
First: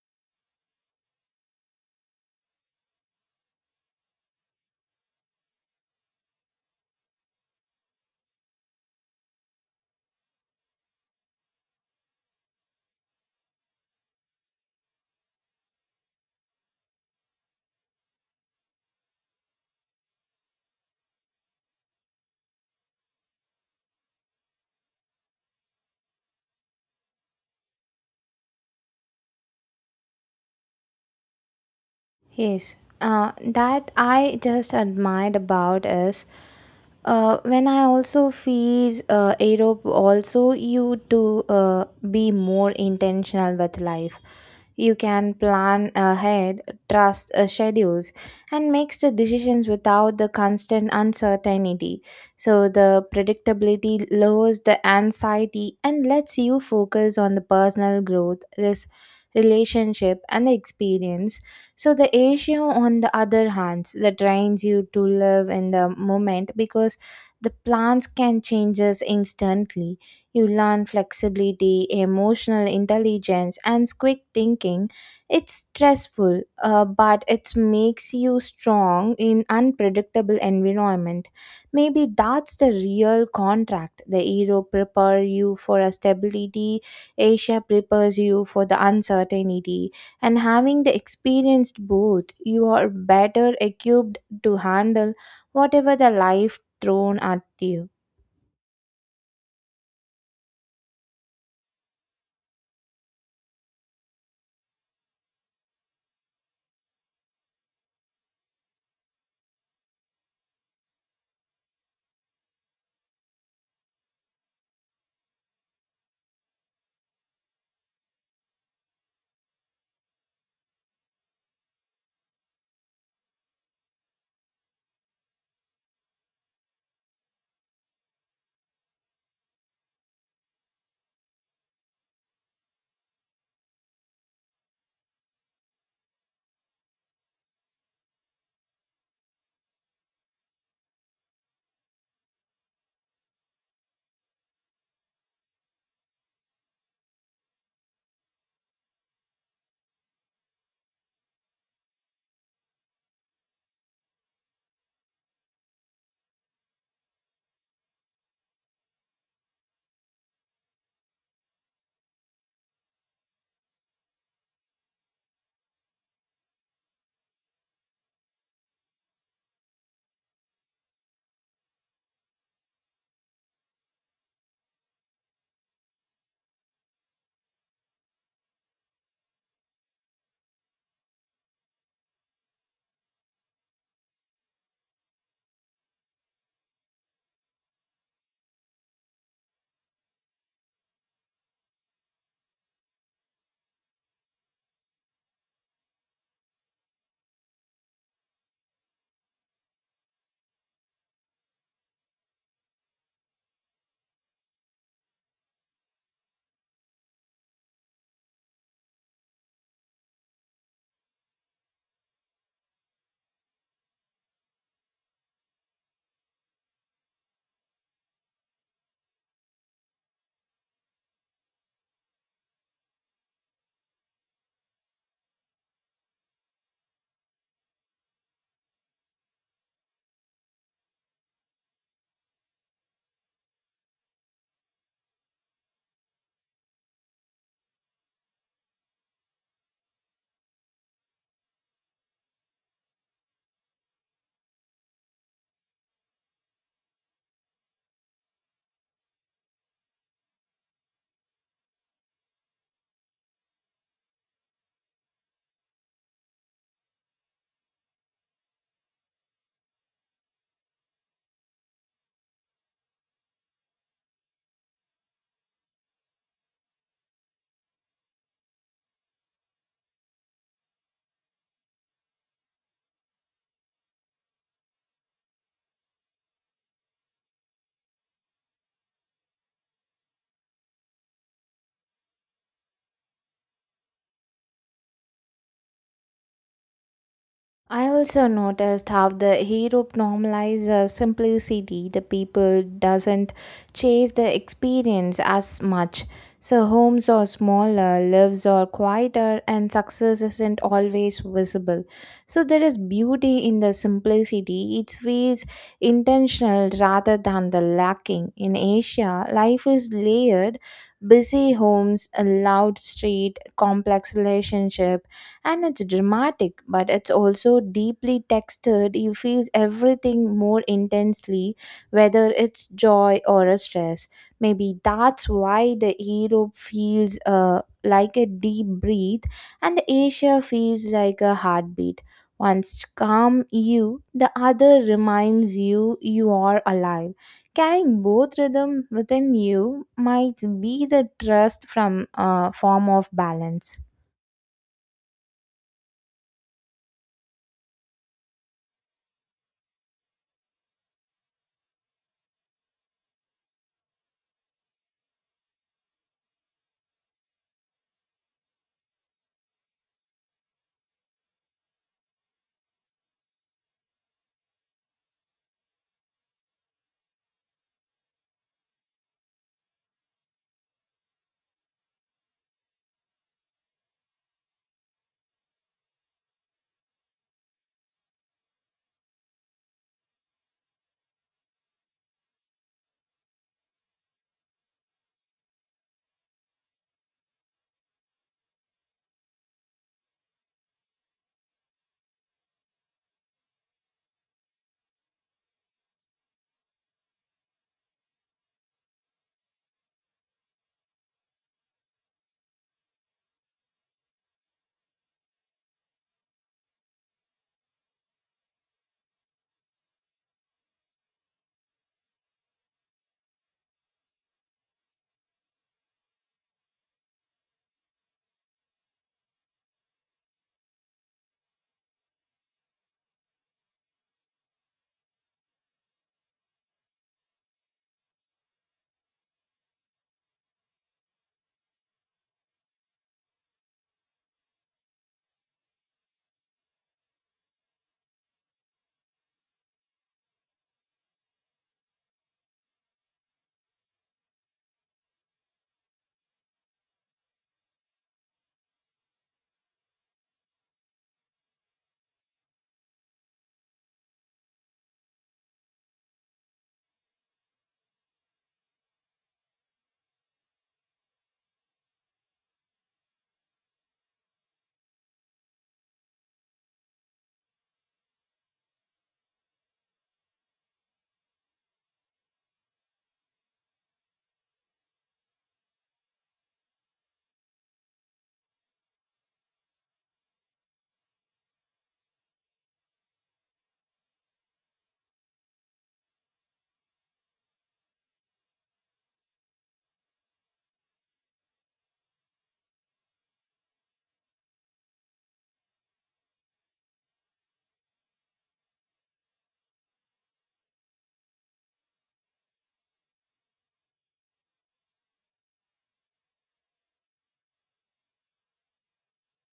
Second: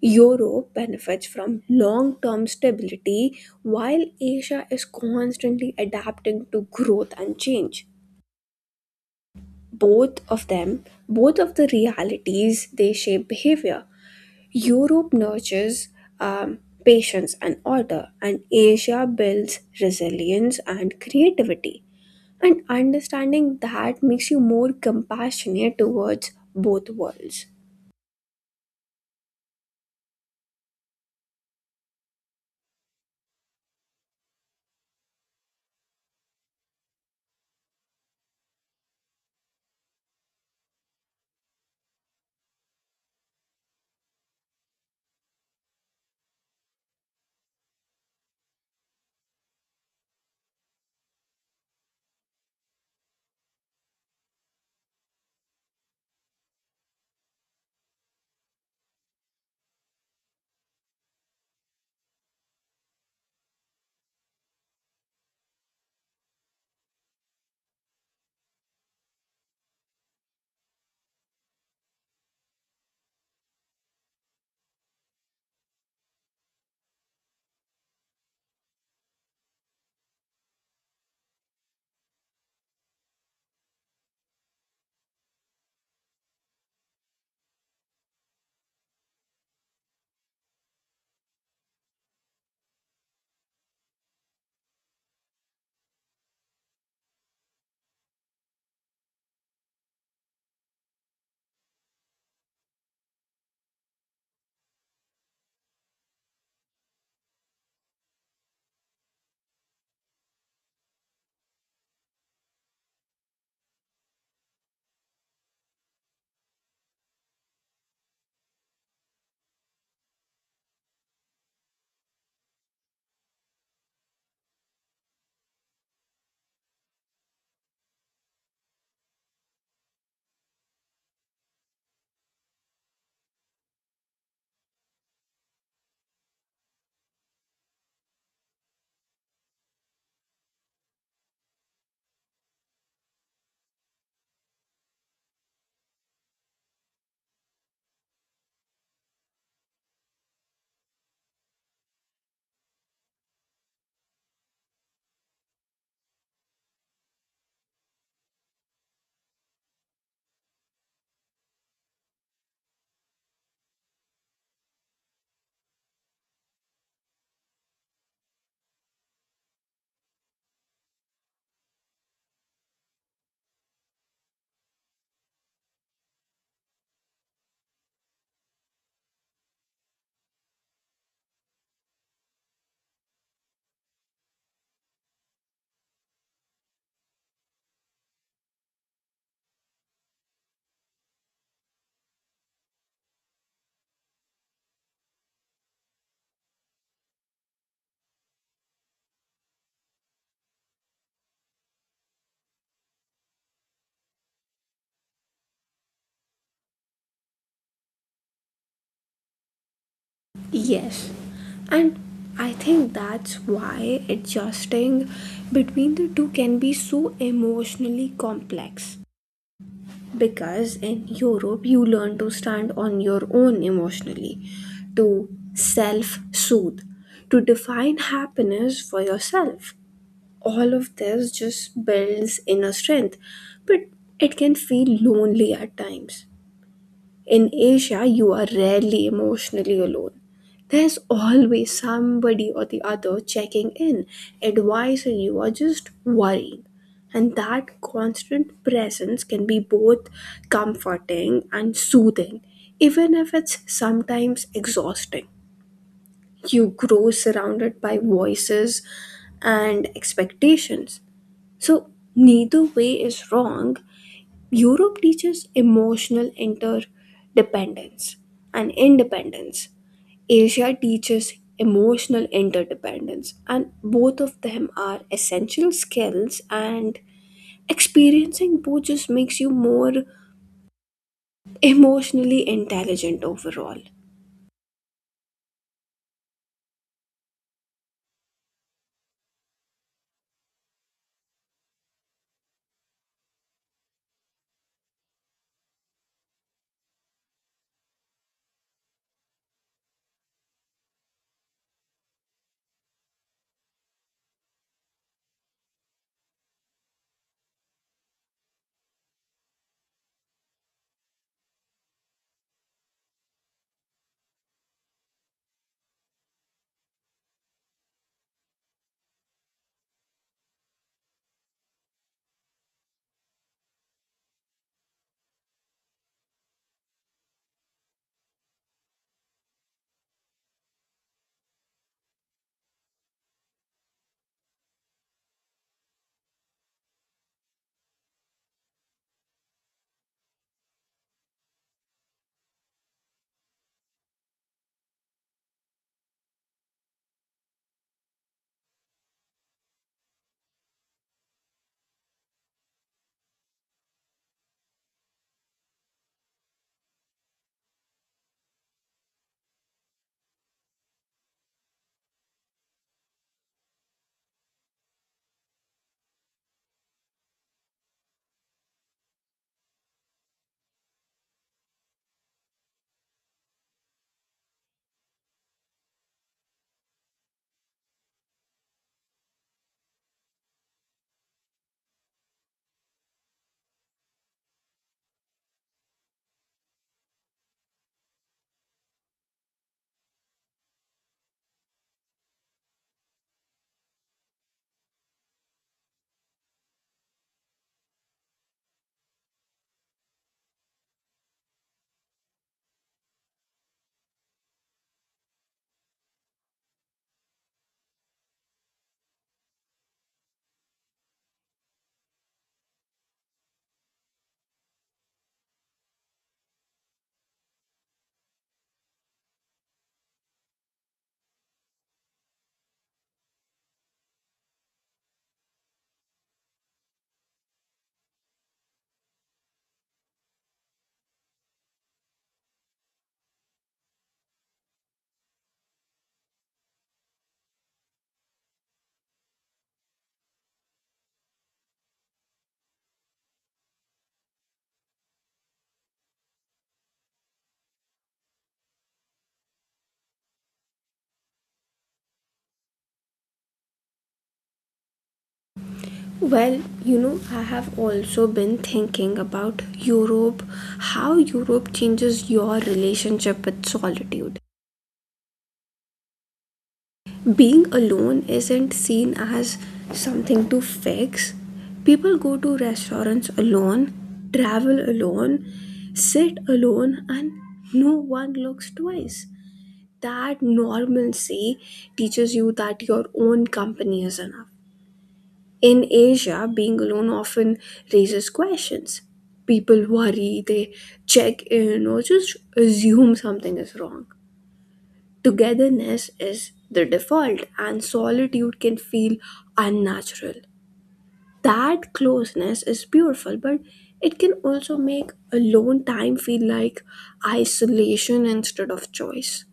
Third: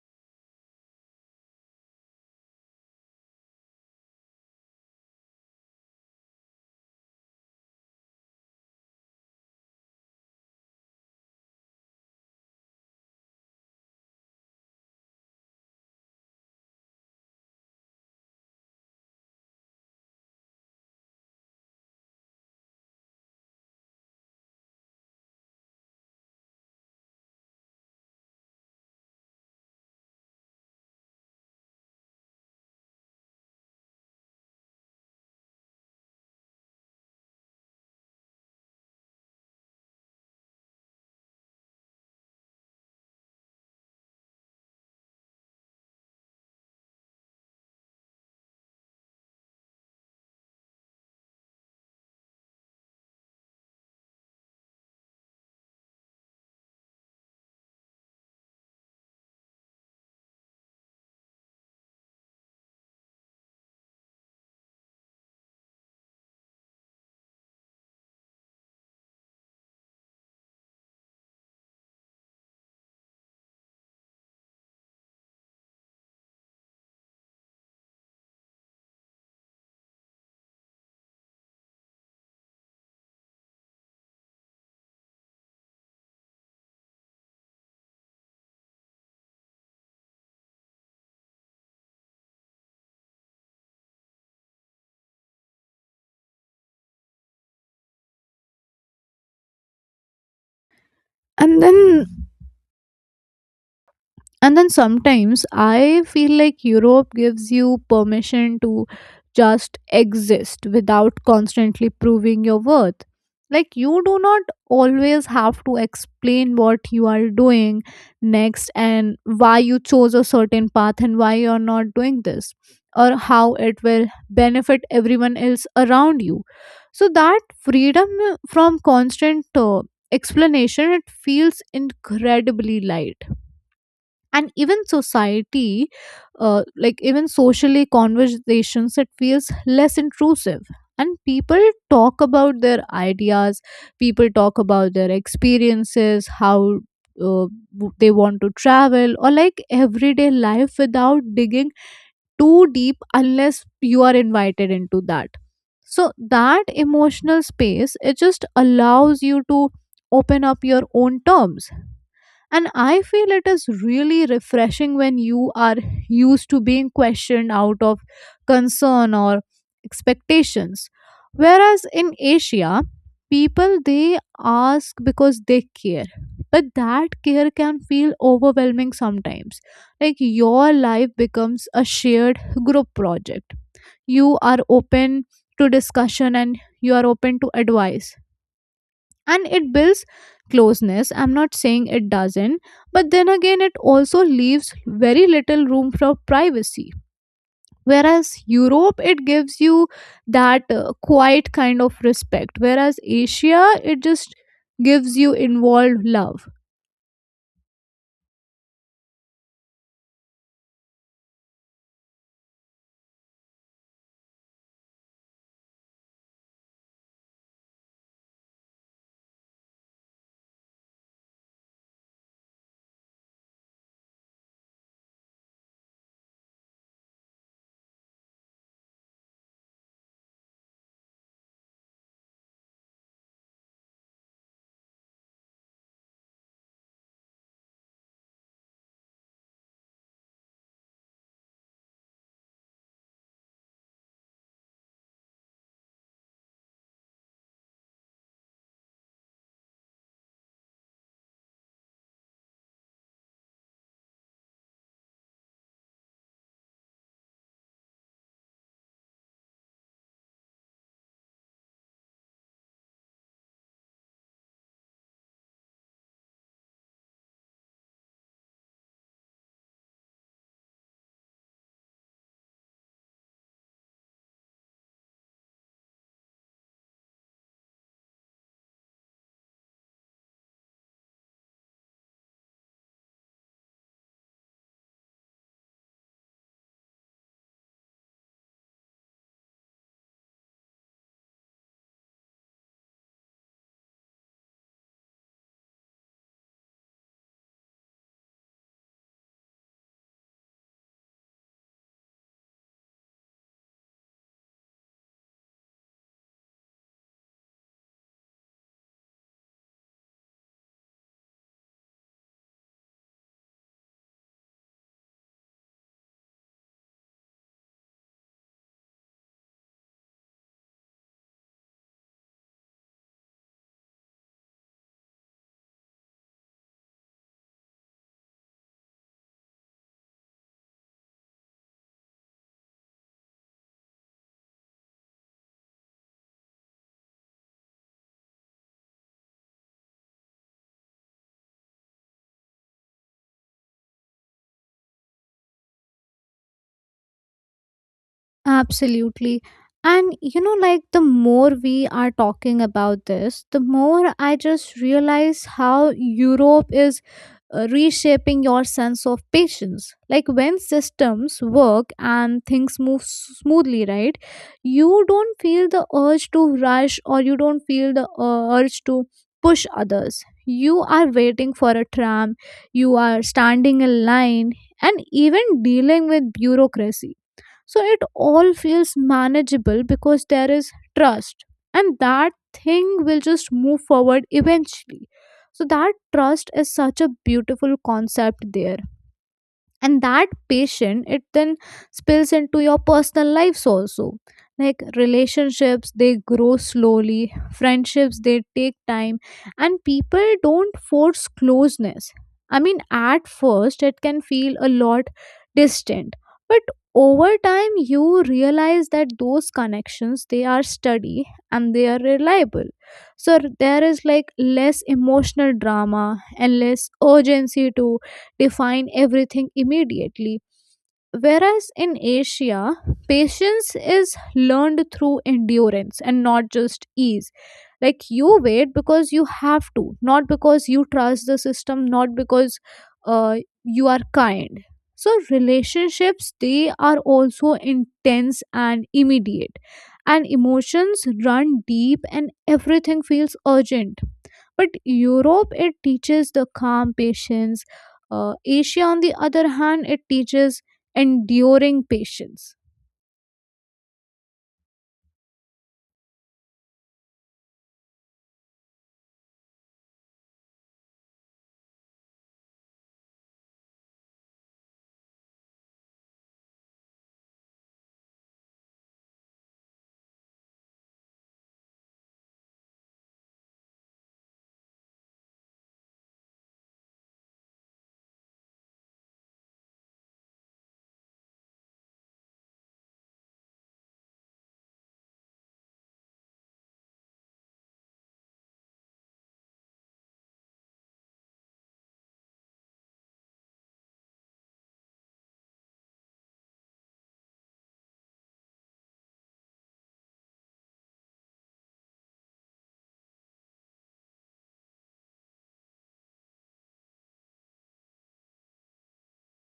[SPEAKER 3] Europe benefits from long term stability while Asia is constantly adapting to growth and change. Both of them, both of the realities, they shape behavior. Europe nurtures um, patience and order, and Asia builds resilience and creativity. And understanding that makes you more compassionate towards both worlds.
[SPEAKER 1] Yes, that I just admired about is when I also fees Europe also you to be more intentional with life. You can plan ahead, trust schedules, and makes the decisions without the constant uncertainty. So the predictability lowers the anxiety and lets you focus on the personal growth, risk, relationship, and the experience. So the Asia, on the other hand, that trains you to live in the moment because the plans can changes instantly. You learn flexibility, emotional intelligence, and quick thinking. It's stressful, but it makes you strong in unpredictable environment. Maybe that's the real contract. The Europe prepare you for a stability, Asia prepares you for the uncertainty. And having the experienced both, you are better equipped to handle whatever the life thrown at you.
[SPEAKER 2] And then and then sometimes I feel like Europe gives you permission to just exist without constantly proving your worth. Like you do not always have to explain what you are doing next, and why you chose a certain path, and why you are not doing this, or how it will benefit everyone else around you. So that freedom from constant explanation, it feels incredibly light. And even society like even socially conversations, it feels less intrusive. And people talk about their ideas, people talk about their experiences, how they want to travel, or like everyday life without digging too deep unless you are invited into that. So that emotional space, it just allows you to open up your own terms. And I feel it is really refreshing when you are used to being questioned out of concern or expectations. Whereas in Asia, people, they ask because they care. But that care can feel overwhelming sometimes. Like your life becomes a shared group project. You are open to discussion and you are open to advice, and it builds closeness. I'm not saying it doesn't, but then again, it also leaves very little room for privacy. Whereas Europe, it gives you that quiet kind of respect, whereas Asia, it just gives you involved love.
[SPEAKER 3] Yes, and I think that's why adjusting between the two can be so emotionally complex. Because in Europe, you learn to stand on your own emotionally, to self soothe, to define happiness for yourself. All of this just builds inner strength, but it can feel lonely at times. In Asia, you are rarely emotionally alone. There's always somebody or the other checking in, advising you, or just worrying. And that constant presence can be both comforting and soothing, even if it's sometimes exhausting. You grow surrounded by voices and expectations. So, neither way is wrong. Europe teaches emotional interdependence and independence. Asia teaches emotional interdependence, and both of them are essential skills. And experiencing both just makes you more emotionally intelligent overall.
[SPEAKER 1] I also noticed how the Europe normalizes simplicity. The people doesn't chase the experience as much. So homes are smaller, lives are quieter, and success isn't always visible. So there is beauty in the simplicity. It feels intentional rather than the lacking. In Asia, life is layered, busy homes, a loud street, complex relationship, and it's dramatic, but it's also deeply textured. You feel everything more intensely whether it's joy or a stress. Maybe that's why the Europe feels like a deep breath and the Asia feels like a heartbeat. Once calm you the other reminds you you are alive. Carrying both rhythm within you might be the trust from a form of balance.
[SPEAKER 2] Absolutely. And you know, like the more we are talking about this, the more I just realize how Europe is reshaping your sense of patience. Like when systems work and things move smoothly, right? You don't feel the urge to rush, or you don't feel the urge to push others. You are waiting for a tram, you are standing in line, and even dealing with bureaucracy, so it all feels manageable because there is trust, and that thing will just move forward eventually. So that trust is such a beautiful concept there. And that passion, it then spills into your personal lives also. Like relationships, they grow slowly, friendships, they take time, and people don't force closeness. I mean, at first it can feel a lot distant, but over time you realize that those connections, they are steady and they are reliable. So there is like less emotional drama and less urgency to define everything immediately. Whereas in Asia, patience is learned through endurance and not just ease. Like you wait because you have to, not because you trust the system, not because uh, you are kind. So, relationships, they are also intense and immediate, and emotions run deep, and everything feels urgent. But Europe, it teaches the calm patience, Asia, on the other hand, it teaches enduring patience.
[SPEAKER 3] Well, you know, I have also been thinking about Europe, how Europe changes your relationship with solitude. Being alone isn't seen as something to fix. People go to restaurants alone, travel alone, sit alone, and no one looks twice. That normalcy teaches you that your own company is enough. In Asia, being alone often raises questions. People worry, they check in, or just assume something is wrong. Togetherness is the default, and solitude can feel unnatural. That closeness is beautiful, but it can also make alone time feel like isolation instead of choice.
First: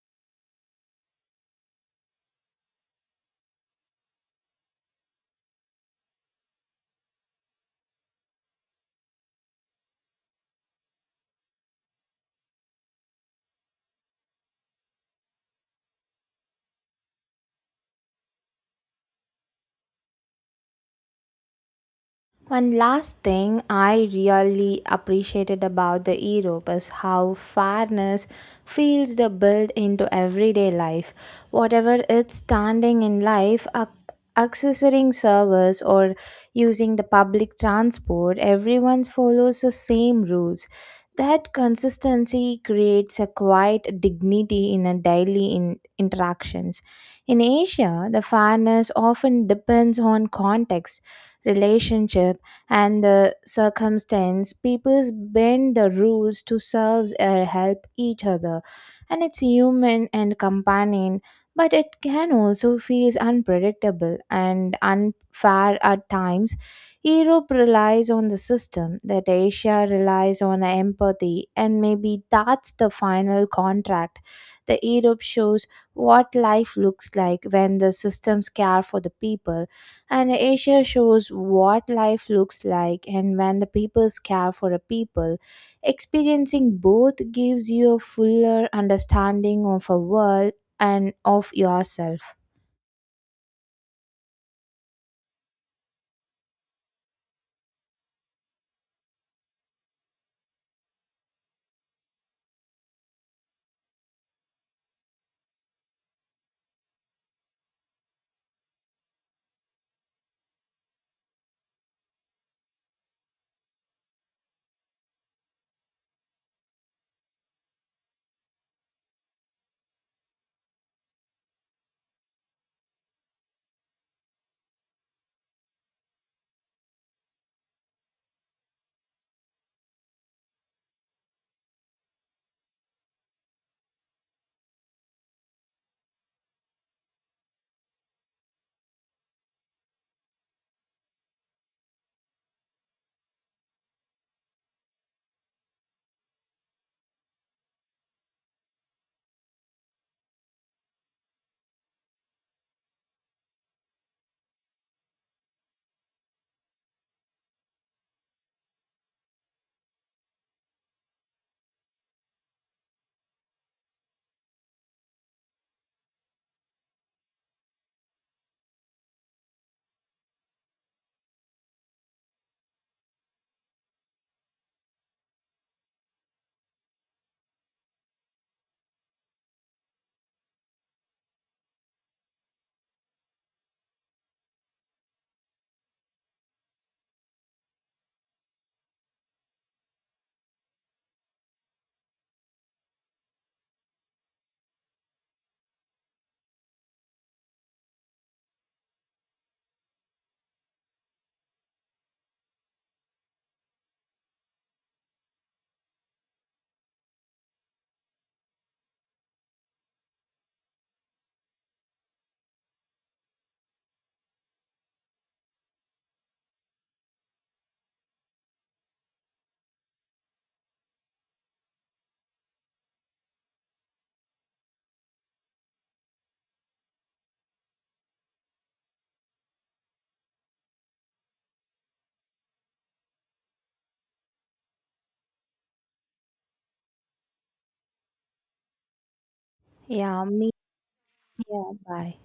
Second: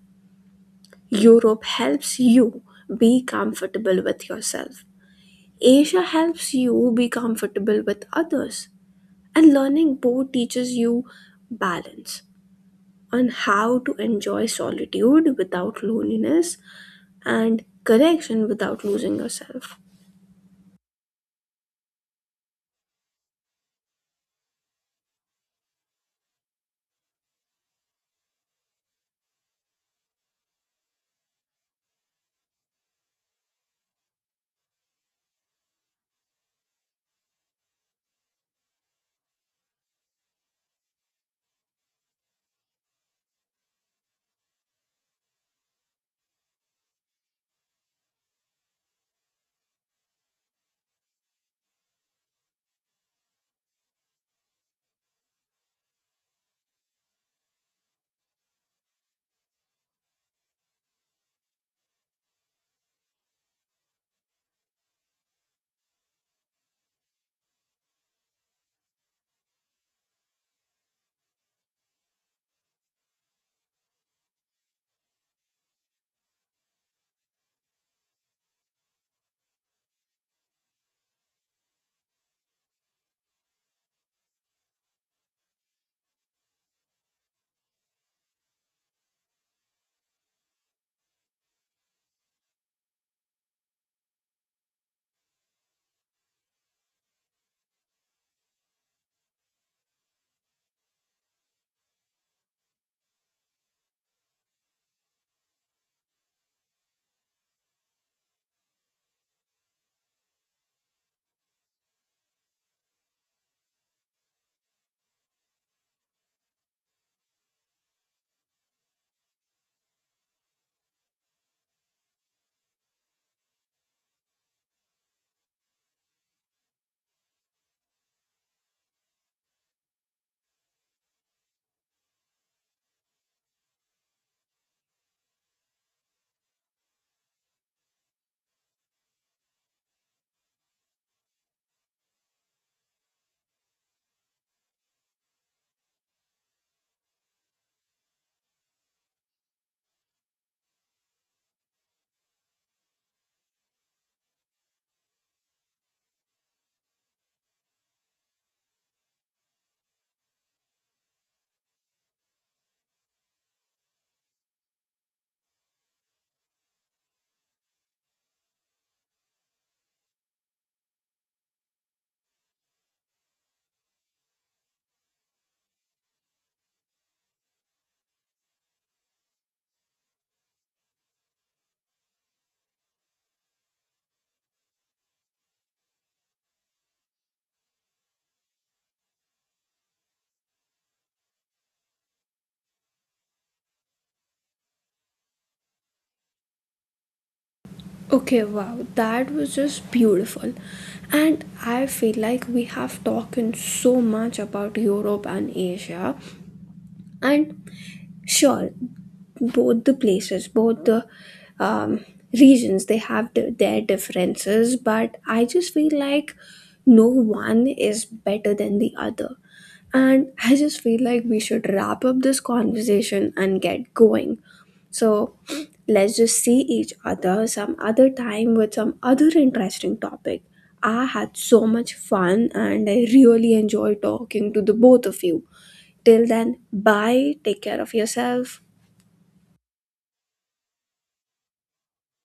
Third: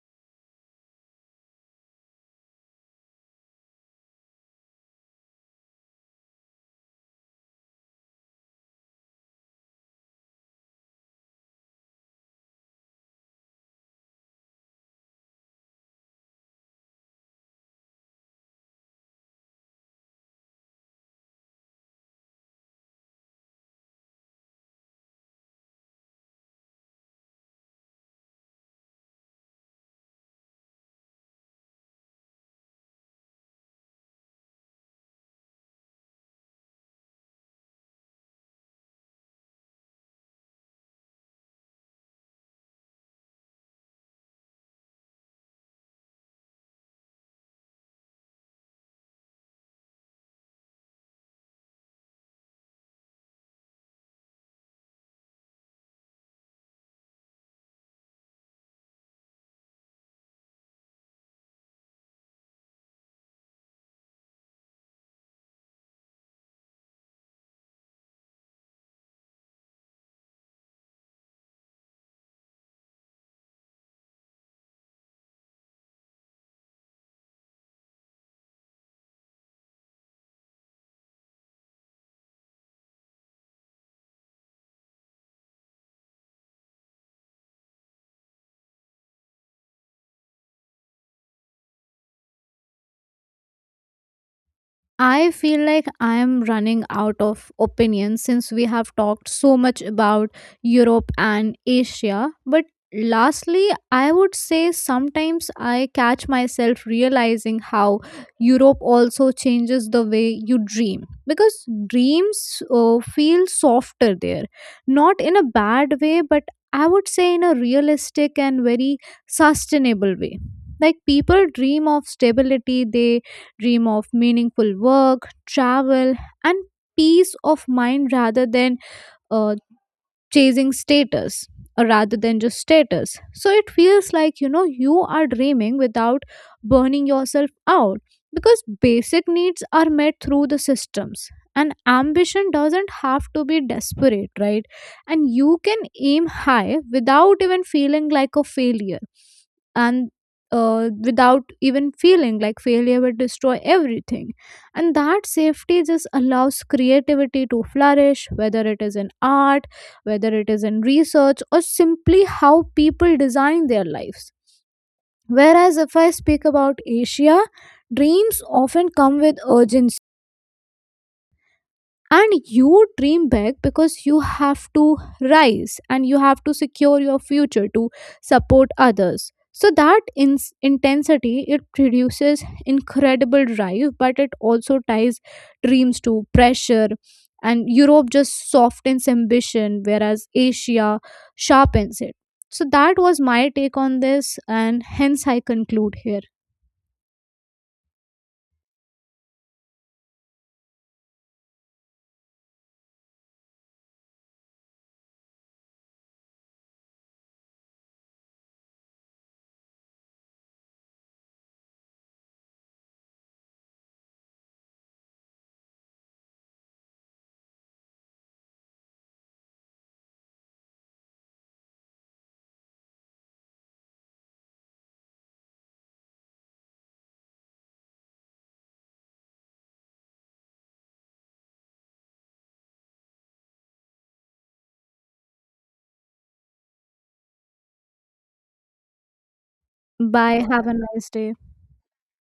[SPEAKER 3] Europe helps you be comfortable with yourself. Asia helps you be comfortable with others. And learning both teaches you balance, on how to enjoy solitude without loneliness and connection without losing yourself.
[SPEAKER 1] One last thing I really appreciated about the Europe is how fairness feels the build into everyday life. Whatever it's standing in life, accessing service or using the public transport, everyone follows the same rules. That consistency creates a quiet dignity in a daily interactions. In Asia, the fairness often depends on context, relationship and the circumstance, people bend the rules to serve or help each other. And it's human and companion, but it can also feel unpredictable and unfair at times. Europe relies on the system, that Asia relies on empathy, and maybe that's the final contract. The Europe shows what life looks like when the systems care for the people, and Asia shows what life looks like, and when the peoples care for a people, experiencing both gives you a fuller understanding of a world and of yourself.
[SPEAKER 2] I feel like I am running out of opinions since we have talked so much about Europe and Asia. But lastly, I would say sometimes I catch myself realizing how Europe also changes the way you dream, because dreams feel softer there, not in a bad way, but I would say in a realistic and very sustainable way. Like people dream of stability, they dream of meaningful work, travel, and peace of mind rather than uh, chasing status, or rather than just status. So it feels like, you know, you are dreaming without burning yourself out, because basic needs are met through the systems, and ambition doesn't have to be desperate, right? And you can aim high without even feeling like a failure, and without even feeling like failure will destroy everything. And that safety just allows creativity to flourish, whether it is in art, whether it is in research, or simply how people design their lives. Whereas if I speak about Asia, dreams often come with urgency, and you dream big because you have to rise and you have to secure your future to support others. So that intensity, it produces incredible drive, but it also ties dreams to pressure. And Europe just softens ambition, whereas Asia sharpens it. So that was my take on this, and hence I conclude here.
[SPEAKER 3] Okay, wow, that was just beautiful. And I feel like we have talked so much about Europe and Asia, and sure, both the places, both the um, regions, they have the, their differences, but I just feel like no one is better than the other. And I just feel like we should wrap up this conversation and get going. So let's just see each other some other time with some other interesting topic. I had so much fun and I really enjoyed talking to the both of you. Till then, bye, take care of yourself.
[SPEAKER 1] Yeah,
[SPEAKER 2] Bye,
[SPEAKER 1] me.
[SPEAKER 2] have a nice day.
[SPEAKER 1] Yeah, bye.